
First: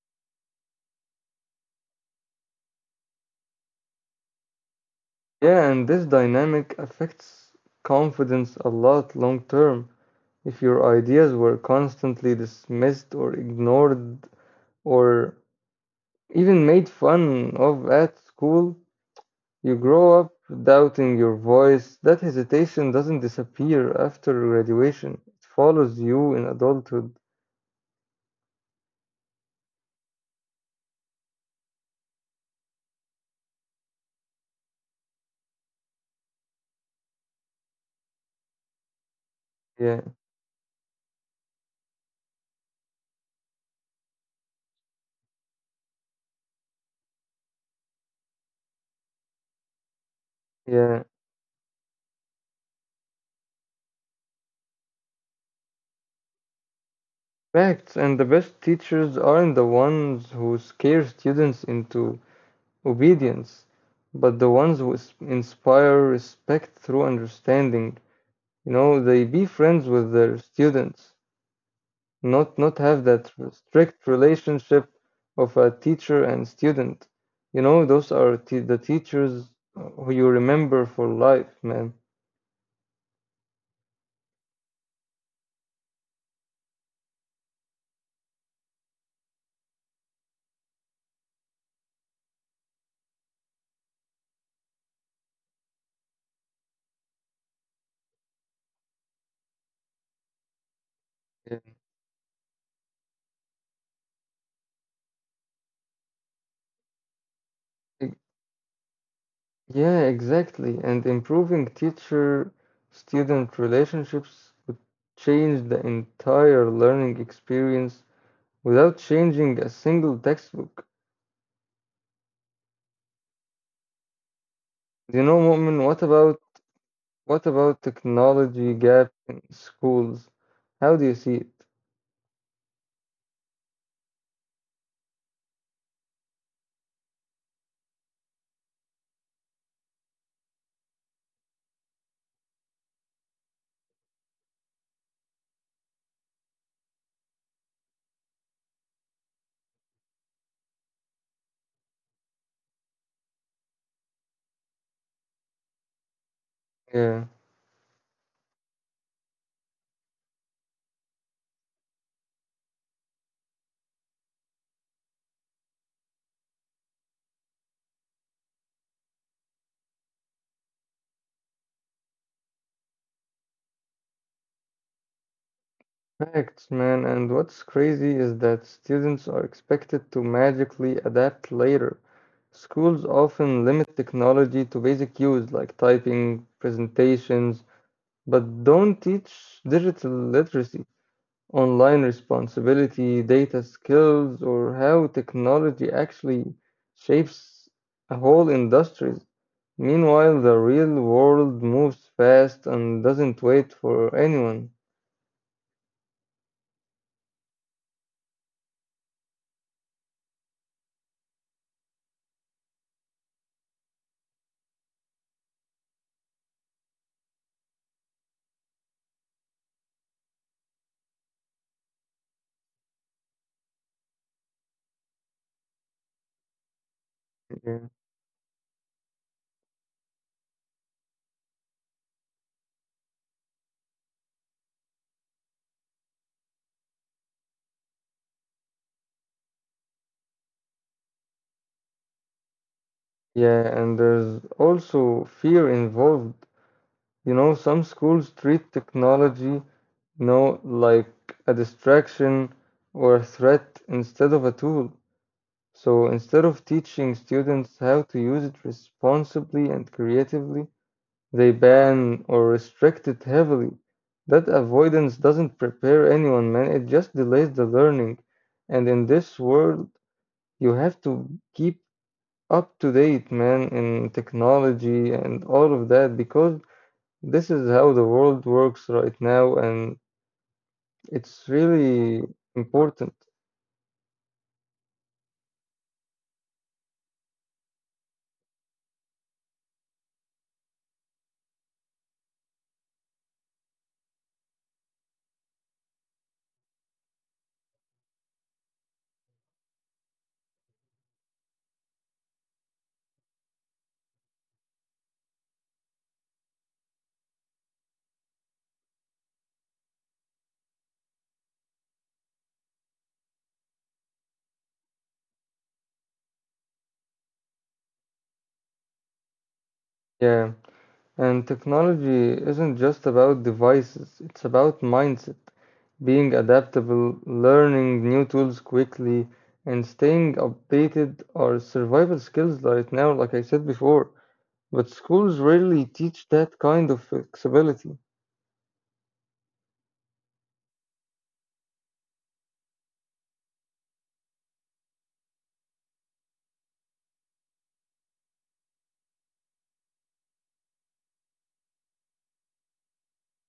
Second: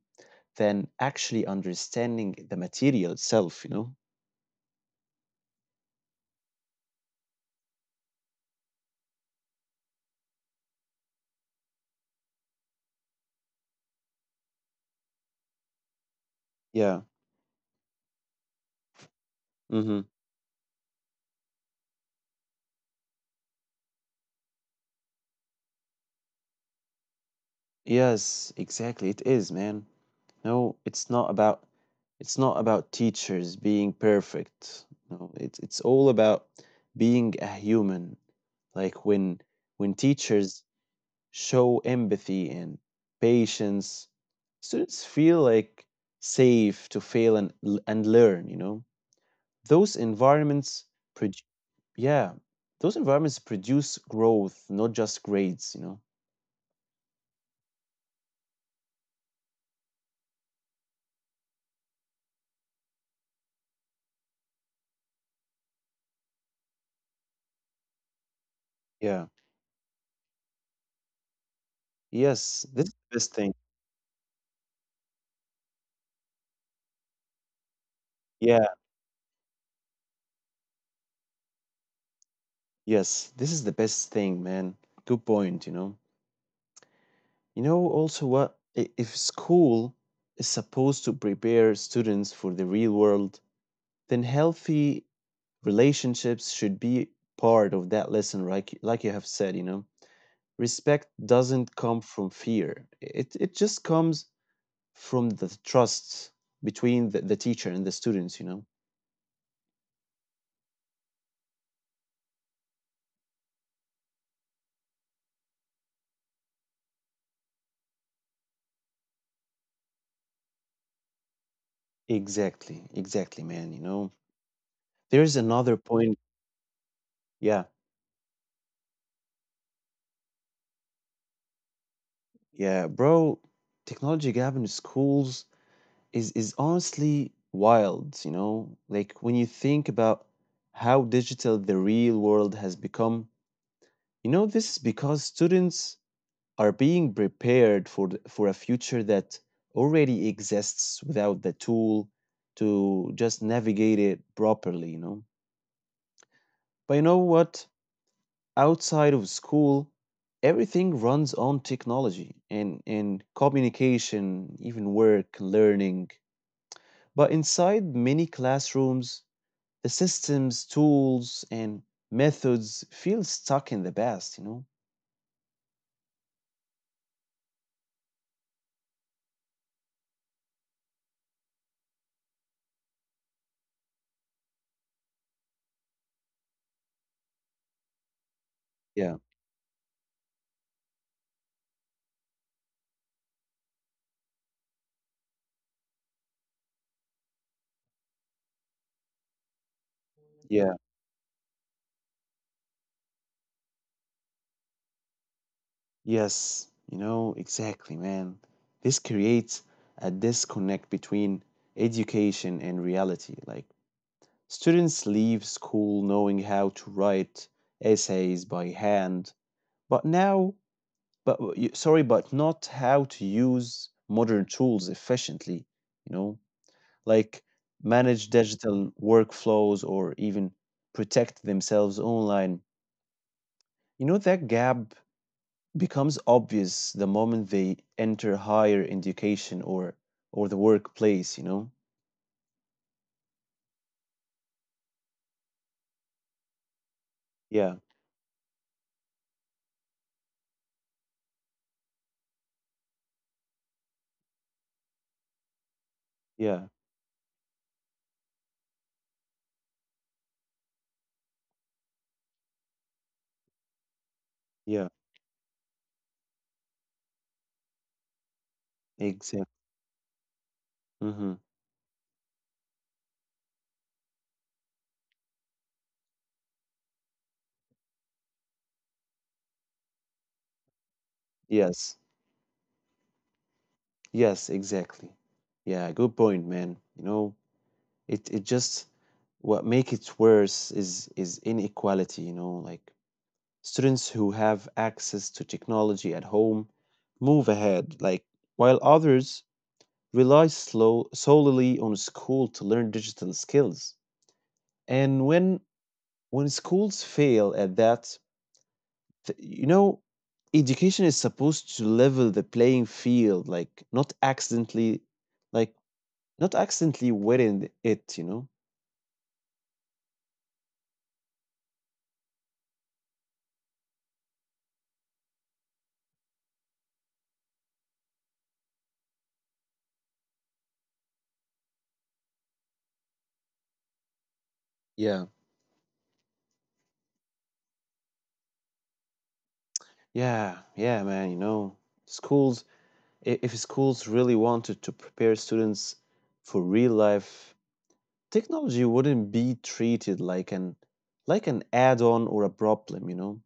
S1: than actually understanding the material itself, you know.
S2: Yeah, and this dynamic affects confidence a lot long term. If your ideas were constantly dismissed or ignored or even
S1: Yeah.
S2: made fun of at school, you
S1: Mm-hmm.
S2: grow up doubting your voice. That hesitation doesn't disappear after graduation, it follows you in adulthood.
S1: Yes, exactly. It is, man. No, it's not about it's not about teachers being perfect. No, it's all about being a human. Like when
S2: Yeah,
S1: teachers show empathy and patience, students feel safe to fail and and learn, you know. Those environments
S2: yeah.
S1: produ- yeah, those environments produce growth, not just grades, you know.
S2: Facts, and the best teachers aren't the ones who scare students into obedience, but the ones who inspire respect through understanding. You know, they
S1: Yeah.
S2: be friends with their students, not
S1: Yes,
S2: not
S1: this is
S2: have
S1: the
S2: that
S1: best thing.
S2: strict relationship of a teacher and student. You know, those are t
S1: Yeah.
S2: the teachers who you remember for life, man.
S1: Yes, this is the best thing, man. Good point, you know. You know, also, if school is supposed to prepare students for the real world, then healthy relationships should be part of that lesson, right? Like you have said, you know, respect
S2: Yeah,
S1: doesn't come from fear, it just comes from the trust between the teacher and the
S2: Ex-
S1: students, you know.
S2: yeah, exactly. And improving teacher-student relationships would change the entire learning experience without changing a single textbook.
S1: Exactly, man. You know,
S2: You
S1: there's
S2: know,
S1: another
S2: Mu'min, what
S1: point.
S2: about what
S1: Yeah.
S2: about technology gap in schools? How do you see it?
S1: Yeah, bro, technology gap in schools is honestly wild, you know? Like when you think about how digital the real world has become, you know, this is because students are being prepared for for a future that already exists without the tool to just navigate it properly, you know? But you know
S2: Yeah,
S1: what? Outside of school, everything runs on technology and, communication, even work, learning. But inside many classrooms, the systems, tools, and methods feel stuck in the past, you know?
S2: facts, man. And what's crazy is that students are expected to magically adapt later. Schools often limit technology to basic use like typing, presentations, but don't
S1: Yeah,
S2: teach digital literacy, online responsibility, data skills, or how technology actually shapes a whole industries. Meanwhile, the
S1: yeah,
S2: real world moves fast and doesn't wait for anyone.
S1: yes, you know, exactly, man. This creates a disconnect between education and reality. Like, students leave school knowing how to write essays by hand. But now, but sorry, but not how to use modern tools efficiently, you know, like
S2: Yeah,
S1: manage digital workflows or even protect themselves online. You know, that gap becomes obvious the moment they enter higher education or the workplace, you know?
S2: Yeah, and there's also fear involved. You know, some
S1: Yeah,
S2: schools treat technology, you know, like a distraction or a threat instead of a tool. So instead of
S1: yeah,
S2: teaching students how to use it responsibly and creatively, they ban or restrict it heavily. That
S1: yeah,
S2: avoidance doesn't prepare anyone, man. It just delays the learning. And in this
S1: exactly.
S2: world, you have to
S1: Mm-hmm.
S2: keep up to date, man, in technology and all of that, because this is how the world works right now, and it's
S1: Yes,
S2: really important.
S1: yes, exactly. Yeah, good point, man. You know, it just what make it worse is inequality, you know, like students who have access to technology at home move ahead, like while others rely slow solely on school to learn digital skills. And when schools fail at that, you know, education is supposed to level the playing field, like not accidentally win it, you know?
S2: Yeah. And technology isn't just about devices, it's about mindset, being adaptable, learning new tools quickly, and staying updated are survival skills right now, like I said before. But
S1: Yeah.
S2: schools rarely teach that kind of flexibility.
S1: Yeah, yeah, man, you know, schools, if schools really wanted to prepare students for real life, technology wouldn't be treated like an add-on or a problem, you know.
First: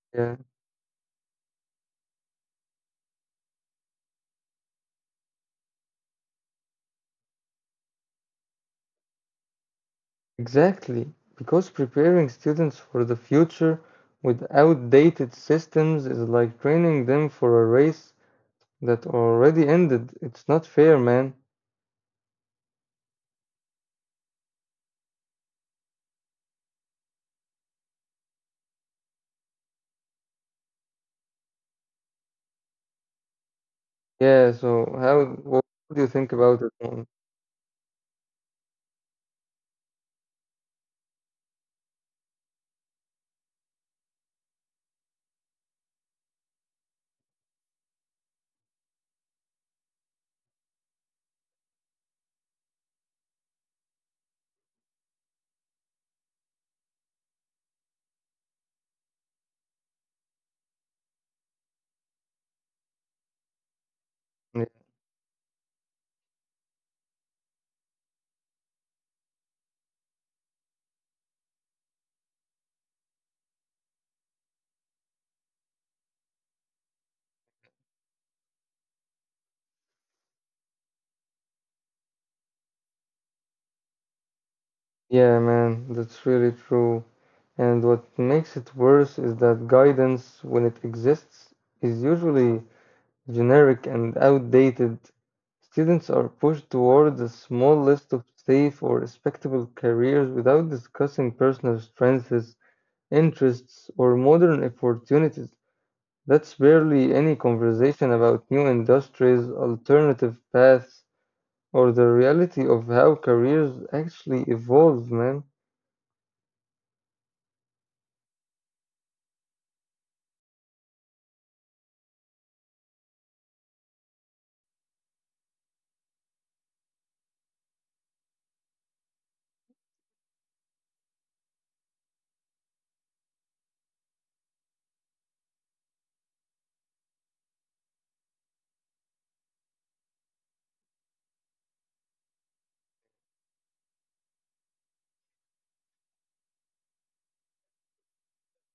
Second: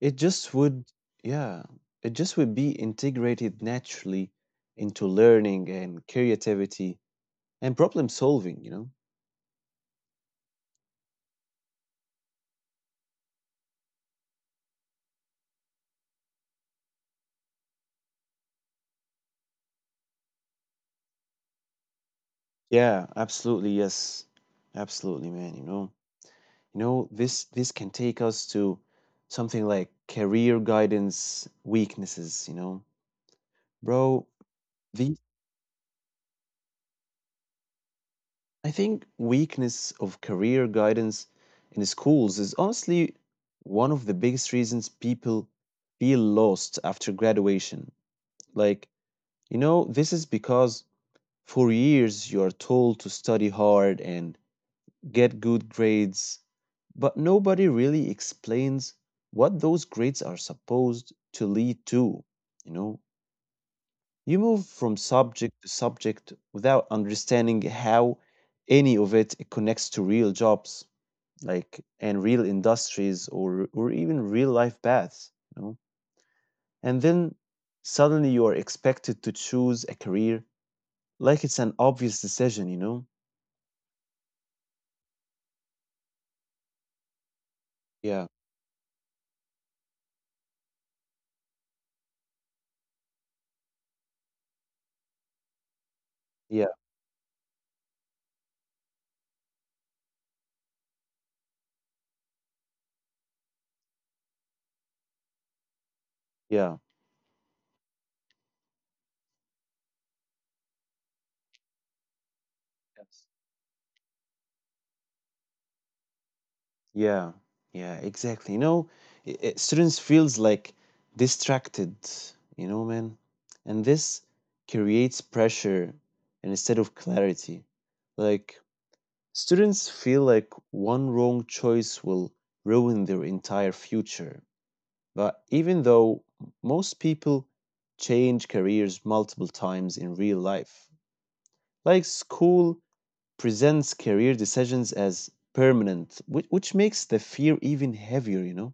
S1: It
S2: Yeah,
S1: just would, yeah, it just would be integrated naturally into learning and creativity and problem solving, you know.
S2: exactly. Because preparing students for the future with outdated systems is like training them for a race that already ended. It's not fair, man.
S1: Yeah, absolutely, yes. Absolutely, man, you know. You know, this can take us to something like career guidance weaknesses, you know. Bro,
S2: Yeah, so
S1: the
S2: how what do you think about it, man?
S1: I think weakness of career guidance in schools is honestly one of the biggest reasons people feel lost after graduation. Like, you know, this is because for years you are told to study hard and get good grades, but nobody really explains what those grades are supposed to lead to, you know? You move
S2: Yeah,
S1: from subject to subject without understanding how any of it connects to real jobs, like and real industries or even real life paths, you know? And then suddenly you are expected to choose a career like it's an obvious decision, you know?
S2: yeah, man, that's really true. And what
S1: Yeah,
S2: makes it worse is that guidance, when it exists, is usually generic and outdated. Students are
S1: yeah,
S2: pushed towards a small list of safe or respectable careers without discussing personal strengths, interests, or modern opportunities. That's
S1: yeah.
S2: barely any conversation about new industries, alternative paths, or the reality of
S1: Yes.
S2: how careers actually evolve, man,
S1: Yeah, yeah, exactly. You know, students feels like distracted, you know, man, and this creates pressure instead of clarity. Like students feel like one wrong choice will ruin their entire future. But even though most people change careers multiple times in real life, like school presents career decisions as permanent, which makes the fear even heavier, you know?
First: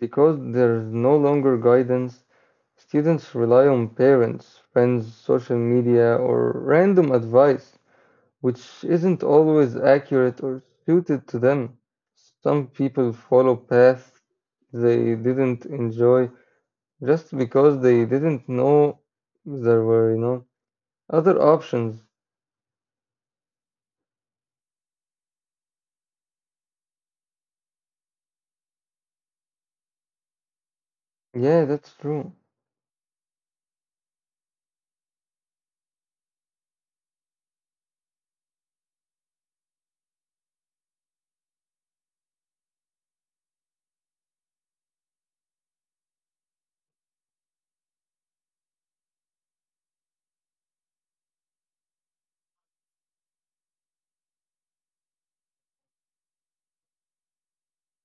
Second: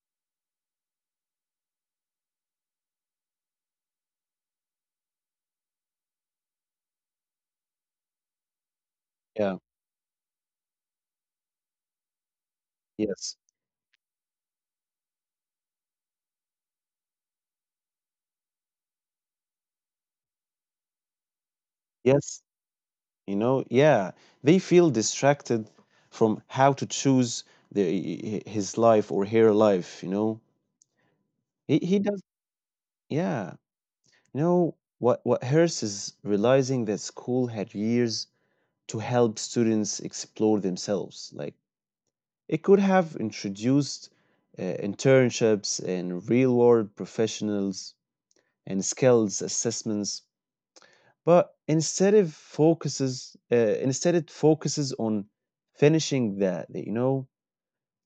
S2: because there's no longer guidance. Students rely on parents, friends, social media, or random advice, which isn't
S1: Yeah,
S2: always accurate or suited to them. Some people
S1: yes,
S2: follow paths they didn't enjoy just because they didn't know there were, you know, other options.
S1: yes, yeah. They feel distracted from how to choose his life or her life, you know?
S2: Yeah, that's
S1: He does,
S2: true.
S1: yeah. You know, what hurts is realizing that school had years to help students explore themselves. Like, it could have introduced internships and real world professionals and skills assessments, but instead it focuses on finishing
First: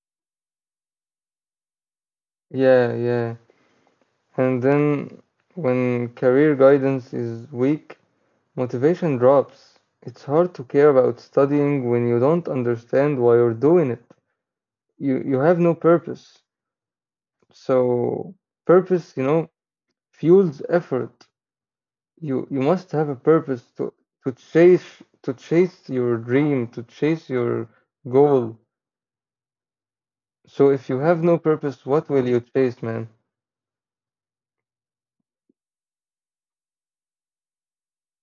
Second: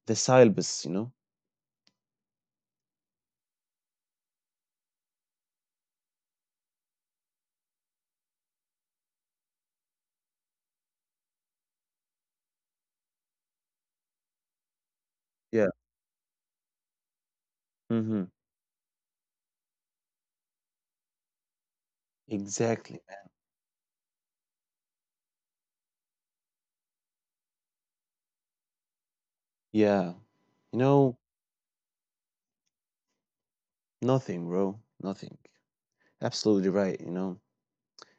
S1: the syllabus, you know.
S2: Yeah. And then, when career guidance is weak, motivation drops. It's hard to care about studying when you don't understand why you're doing it. You have
S1: Yeah.
S2: no purpose.
S1: Mm-hmm.
S2: So, purpose, you know, fuels effort. You must
S1: Exactly.
S2: have a purpose to, to chase your dream, to chase your goal.
S1: Yeah.
S2: So
S1: You
S2: if you
S1: know
S2: have no purpose, what will you chase, man?
S1: nothing, bro. Nothing. Absolutely right. You know.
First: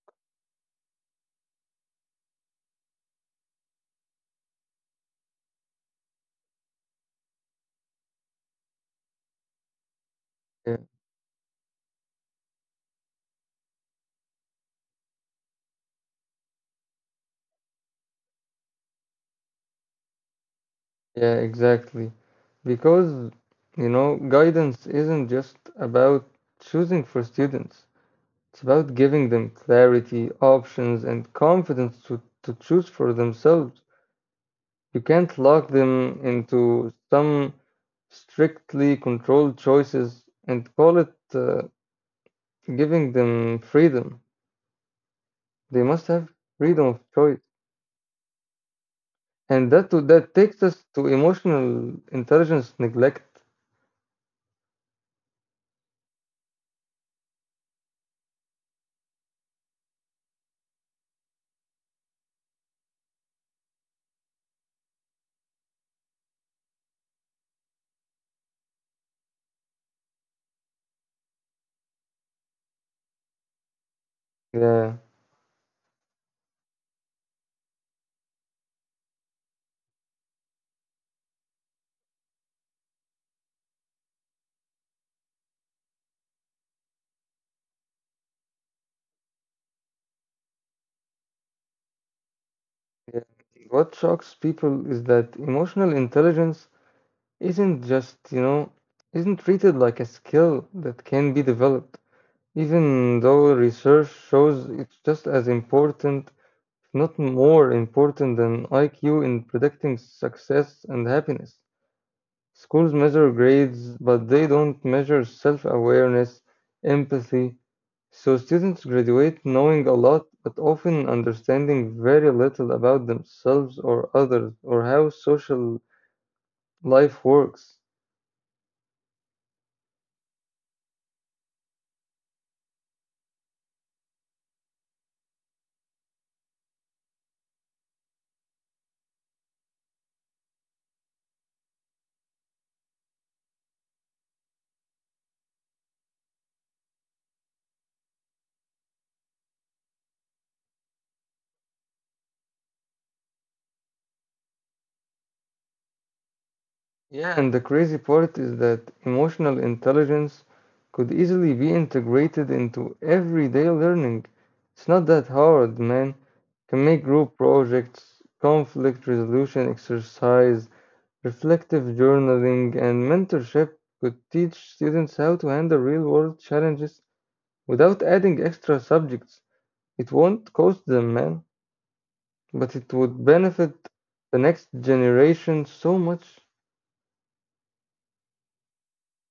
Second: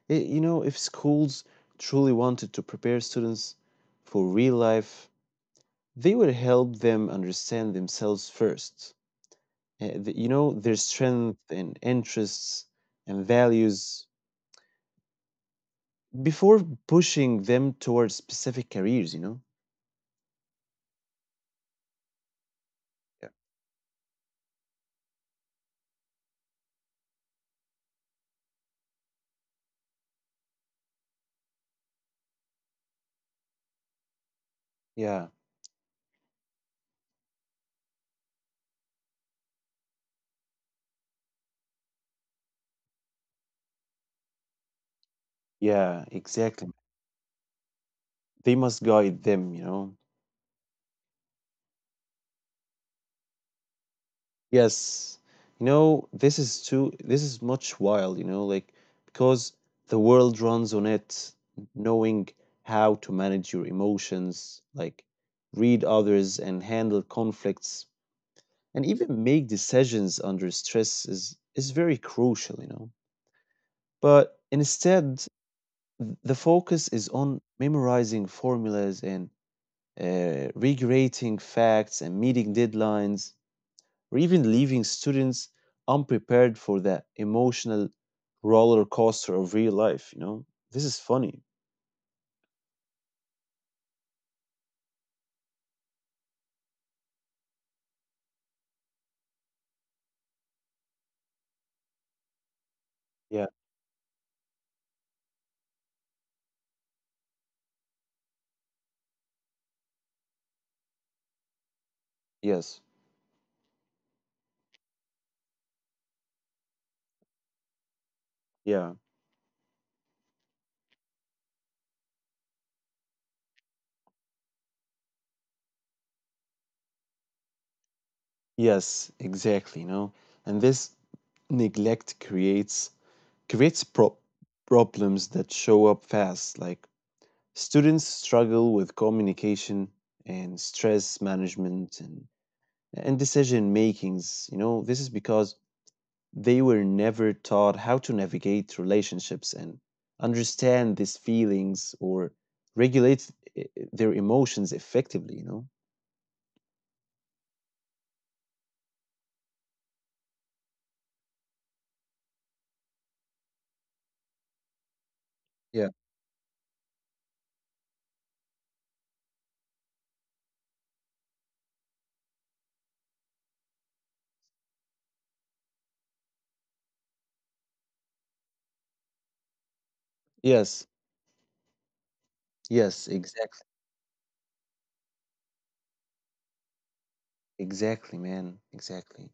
S1: You know if schools truly wanted to prepare students for real life, they would help them understand themselves first. You know their
S2: Yeah.
S1: strength and interests and values before pushing them towards specific careers, you know?
S2: Yeah, exactly. Because,
S1: Yeah.
S2: you know, guidance isn't just about choosing for students, it's about giving them clarity, options, and confidence to choose for themselves. You
S1: Yeah,
S2: can't lock them into some strictly controlled choices and call it giving them freedom. They
S1: yeah,
S2: must have
S1: exactly.
S2: freedom of choice.
S1: They must guide them, you
S2: And that,
S1: know.
S2: to, that takes us to emotional intelligence neglect.
S1: Yes. You know, this is much wild, you know, like because the world runs on it, knowing how to manage your emotions, like read others and handle conflicts and even make decisions under stress is very crucial, you know. But
S2: Yeah.
S1: instead, the focus is on memorizing formulas and regretting facts and meeting deadlines, or even leaving students unprepared for the emotional roller coaster of real life. You know, this is funny.
S2: Yeah. What shocks people is that emotional intelligence isn't just, you know, isn't treated like a skill that can be developed, even
S1: Yeah.
S2: though research shows it's just as important, if not more important than IQ in predicting success and happiness.
S1: Yes.
S2: Schools measure grades, but they don't measure self awareness, empathy. So students
S1: Yeah.
S2: graduate knowing a lot, but often understanding very little about themselves or others or how social life works.
S1: Yes. Exactly. You know, and this neglect creates problems that show up fast, like students struggle with communication and stress management and decision makings, you know, this is because they were never taught how to navigate relationships and understand these feelings or regulate their emotions effectively, you know.
S2: Yeah, and the crazy part is that emotional intelligence could easily be integrated into everyday learning. It's not that hard,
S1: Yeah.
S2: man. Can make group projects, conflict resolution exercise, reflective journaling, and mentorship could teach students how to handle real world challenges without adding extra subjects. It won't
S1: Yes,
S2: cost them, man, but it
S1: yes,
S2: would benefit the next generation so much.
S1: exactly, man. Exactly,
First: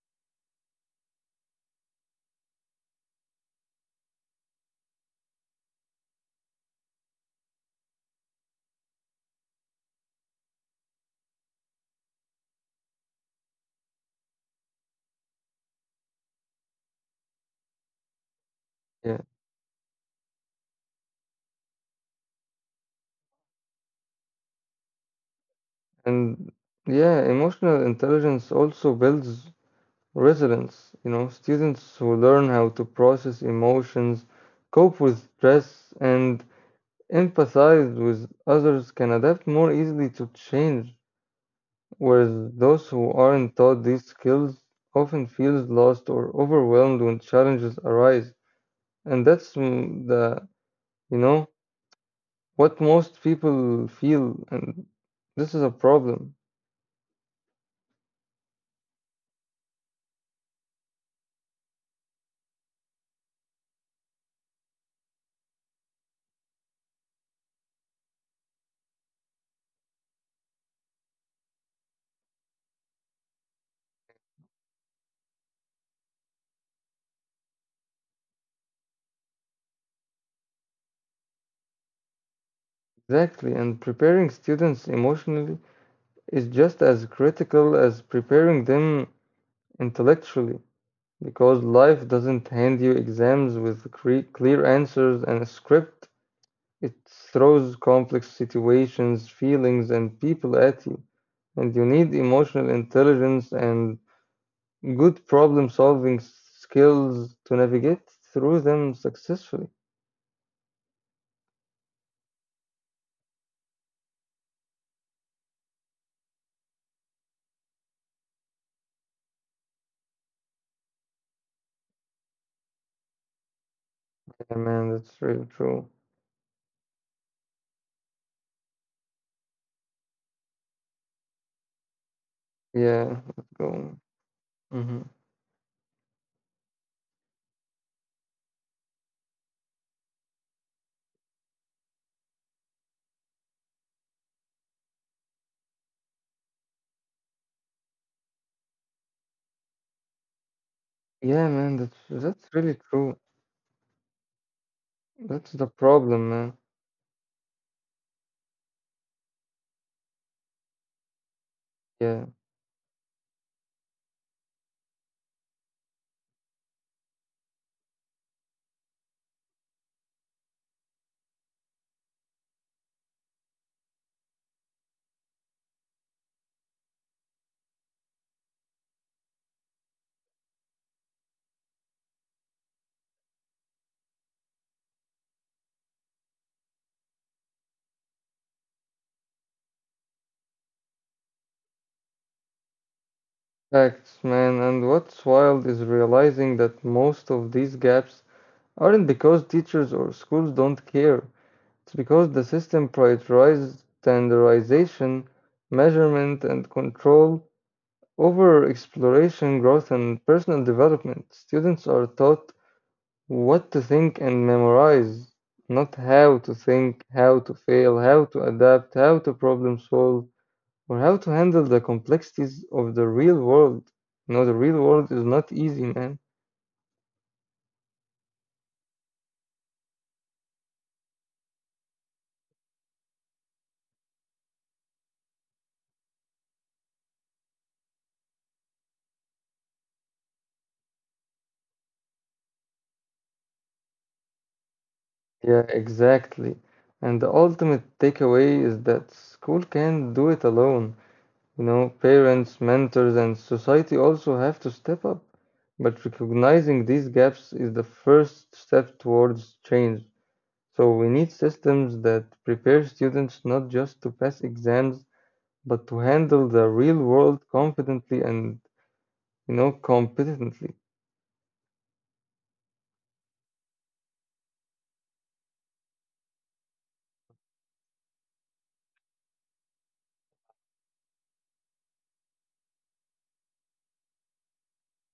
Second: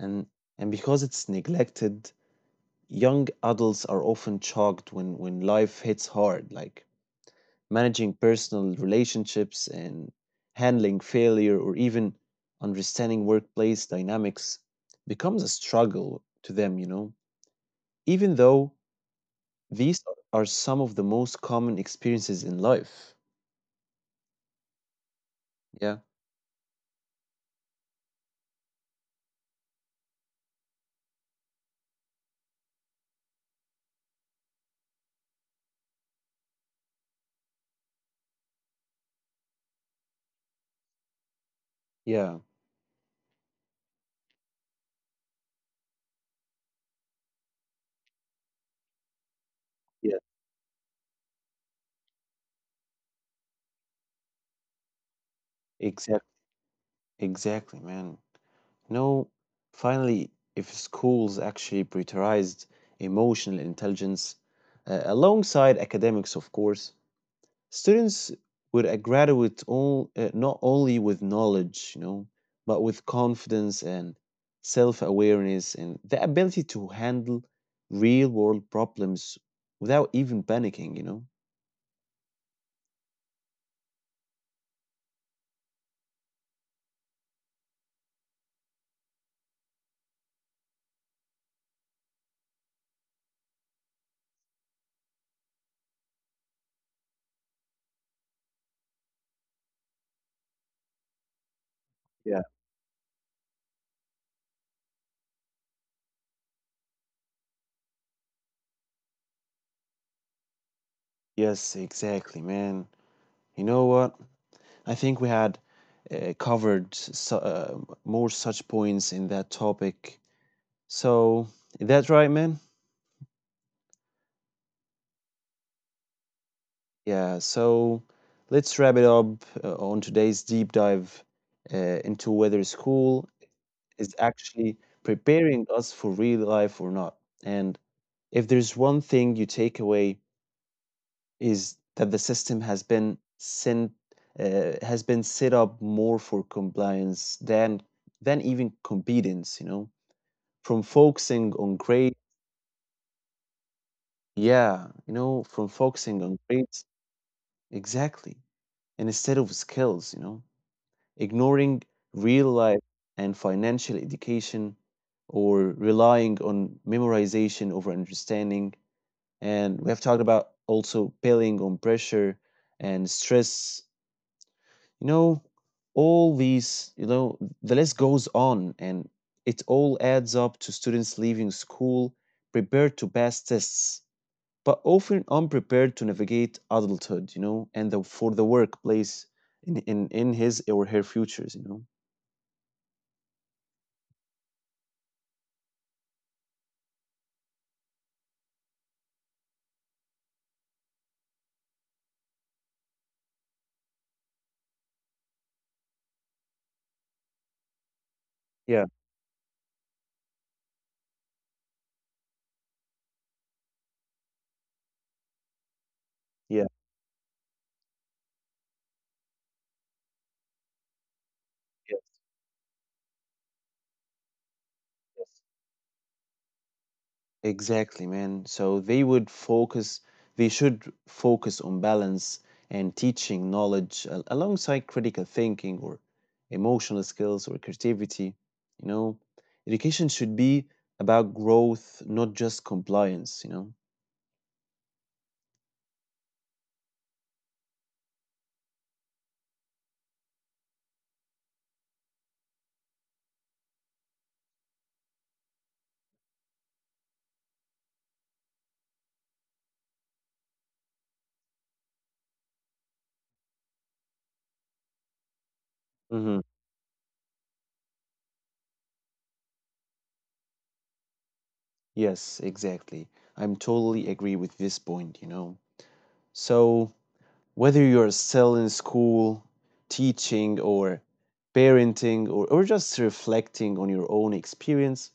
S1: and because it's neglected, young adults are often shocked when life hits hard, like managing personal relationships and handling failure or even understanding workplace dynamics becomes a struggle to them, you know, even though
S2: Yeah,
S1: these are some of the most common experiences in life. Yeah,
S2: and yeah, emotional intelligence also builds resilience. You know, students who learn how to process emotions, cope with stress, and empathize with others can adapt more easily to change,
S1: yeah,
S2: whereas those who aren't taught these skills often feels lost or overwhelmed when challenges arise. And that's
S1: yeah,
S2: you know, what most people feel, and this is a problem.
S1: exactly, exactly, man. No, finally, if schools actually prioritized emotional intelligence alongside academics, of course, students would graduate not only with knowledge, you know, but with confidence and self awareness and the ability to handle real world problems without even panicking, you know.
S2: Exactly, and preparing students emotionally is just as critical as preparing them intellectually, because life doesn't hand you exams with clear answers and a script. It throws complex situations, feelings, and people at you. And you need
S1: Yeah.
S2: emotional intelligence and good problem solving skills to navigate through them successfully.
S1: Yes, exactly, man. You know what? I think we had covered more such points in that topic. So, is that right, man?
S2: Yeah, man, that's really true.
S1: Yeah, so let's wrap it up on today's deep dive into whether school
S2: Yeah, let's
S1: is
S2: go.
S1: actually
S2: Hmm.
S1: preparing us for real life or not. And if there's one thing you take away is that the system has been set up more for compliance than even competence, you know, from focusing
S2: Yeah,
S1: on
S2: man,
S1: grades.
S2: that's really true.
S1: Yeah, you know, from
S2: That's the
S1: focusing on
S2: problem, man.
S1: grades exactly, and instead of skills, you know. Ignoring
S2: Yeah.
S1: real life and financial education or relying on memorization over understanding. And we have talked about also piling on pressure and stress. You know, all these, you know, the list goes on and it all adds up to students leaving school prepared to pass tests, but often unprepared to navigate adulthood, you know, and the, for the workplace in his or her futures, you know.
S2: Facts, man. And what's wild is realizing that most of these gaps aren't because teachers or schools don't care. It's because the system prioritizes standardization, measurement, and control over
S1: Yeah.
S2: exploration, growth, and personal development. Students are taught what to think and memorize, not how to
S1: Yeah,
S2: think, how to fail, how to adapt, how to problem solve, or how to handle the
S1: yes,
S2: complexities of the real world. You know, the real world is
S1: yes.
S2: not easy, man.
S1: Exactly, man. They should focus on balance and teaching knowledge alongside critical thinking or emotional skills or creativity. You know, education should be about growth, not just compliance, you know.
S2: Yeah, exactly. And the ultimate takeaway is that school can't do it alone. You know, parents, mentors, and society also have to step up. But recognizing these gaps is the first step towards change. So we need systems that prepare students not just to pass exams, but to
S1: Hmm.
S2: handle the real world confidently and, you know, competently.
S1: Yes, exactly. I'm totally agree with this point, you know. So, whether you're still in school, teaching, or parenting, or just reflecting on your own experience,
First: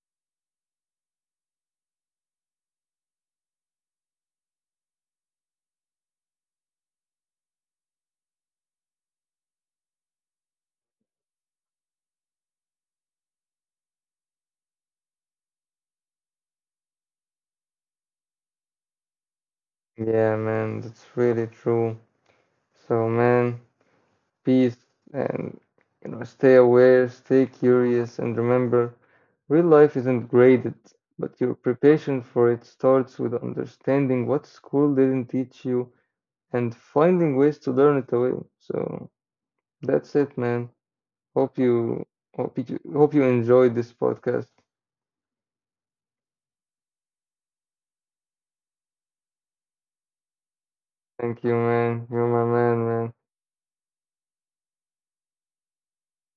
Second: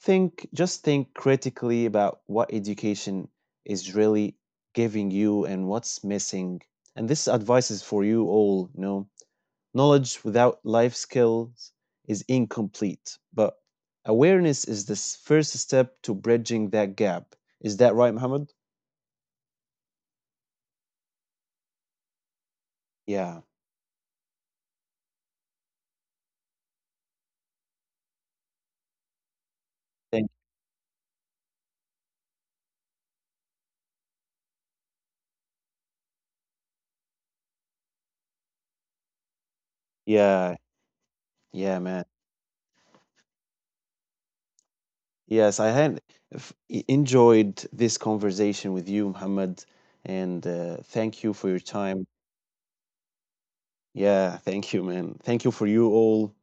S1: think just think critically about what education is really giving you and what's missing. And this advice is for you all, you know. Knowledge without life skills is incomplete, but awareness is the first step to bridging that gap. Is that right, Muhammad?
S2: Yeah, man, that's really true. So,
S1: Yeah.
S2: man, peace. And you know, stay aware, stay curious, and remember, real life isn't
S1: Thank—
S2: graded, but your preparation for it starts with understanding what school didn't teach you and finding ways to learn it away. So that's it, man.
S1: yeah.
S2: hope you
S1: Yeah, man.
S2: Hope you enjoyed this podcast.
S1: Yes, I had enjoyed this conversation with you, Muhammad, and thank you
S2: Thank
S1: for
S2: you,
S1: your
S2: man,
S1: time.
S2: you're my man, man.
S1: Yeah, thank you, man. Thank you for you all.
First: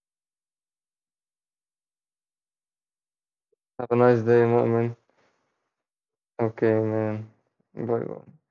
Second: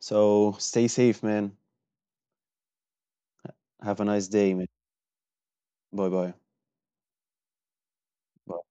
S1: So stay safe, man. Have
S2: Have
S1: a
S2: a
S1: nice
S2: nice day,
S1: day, man.
S2: Mu'min.
S1: Bye bye.
S2: Okay, man, bye bye.
S1: Bye.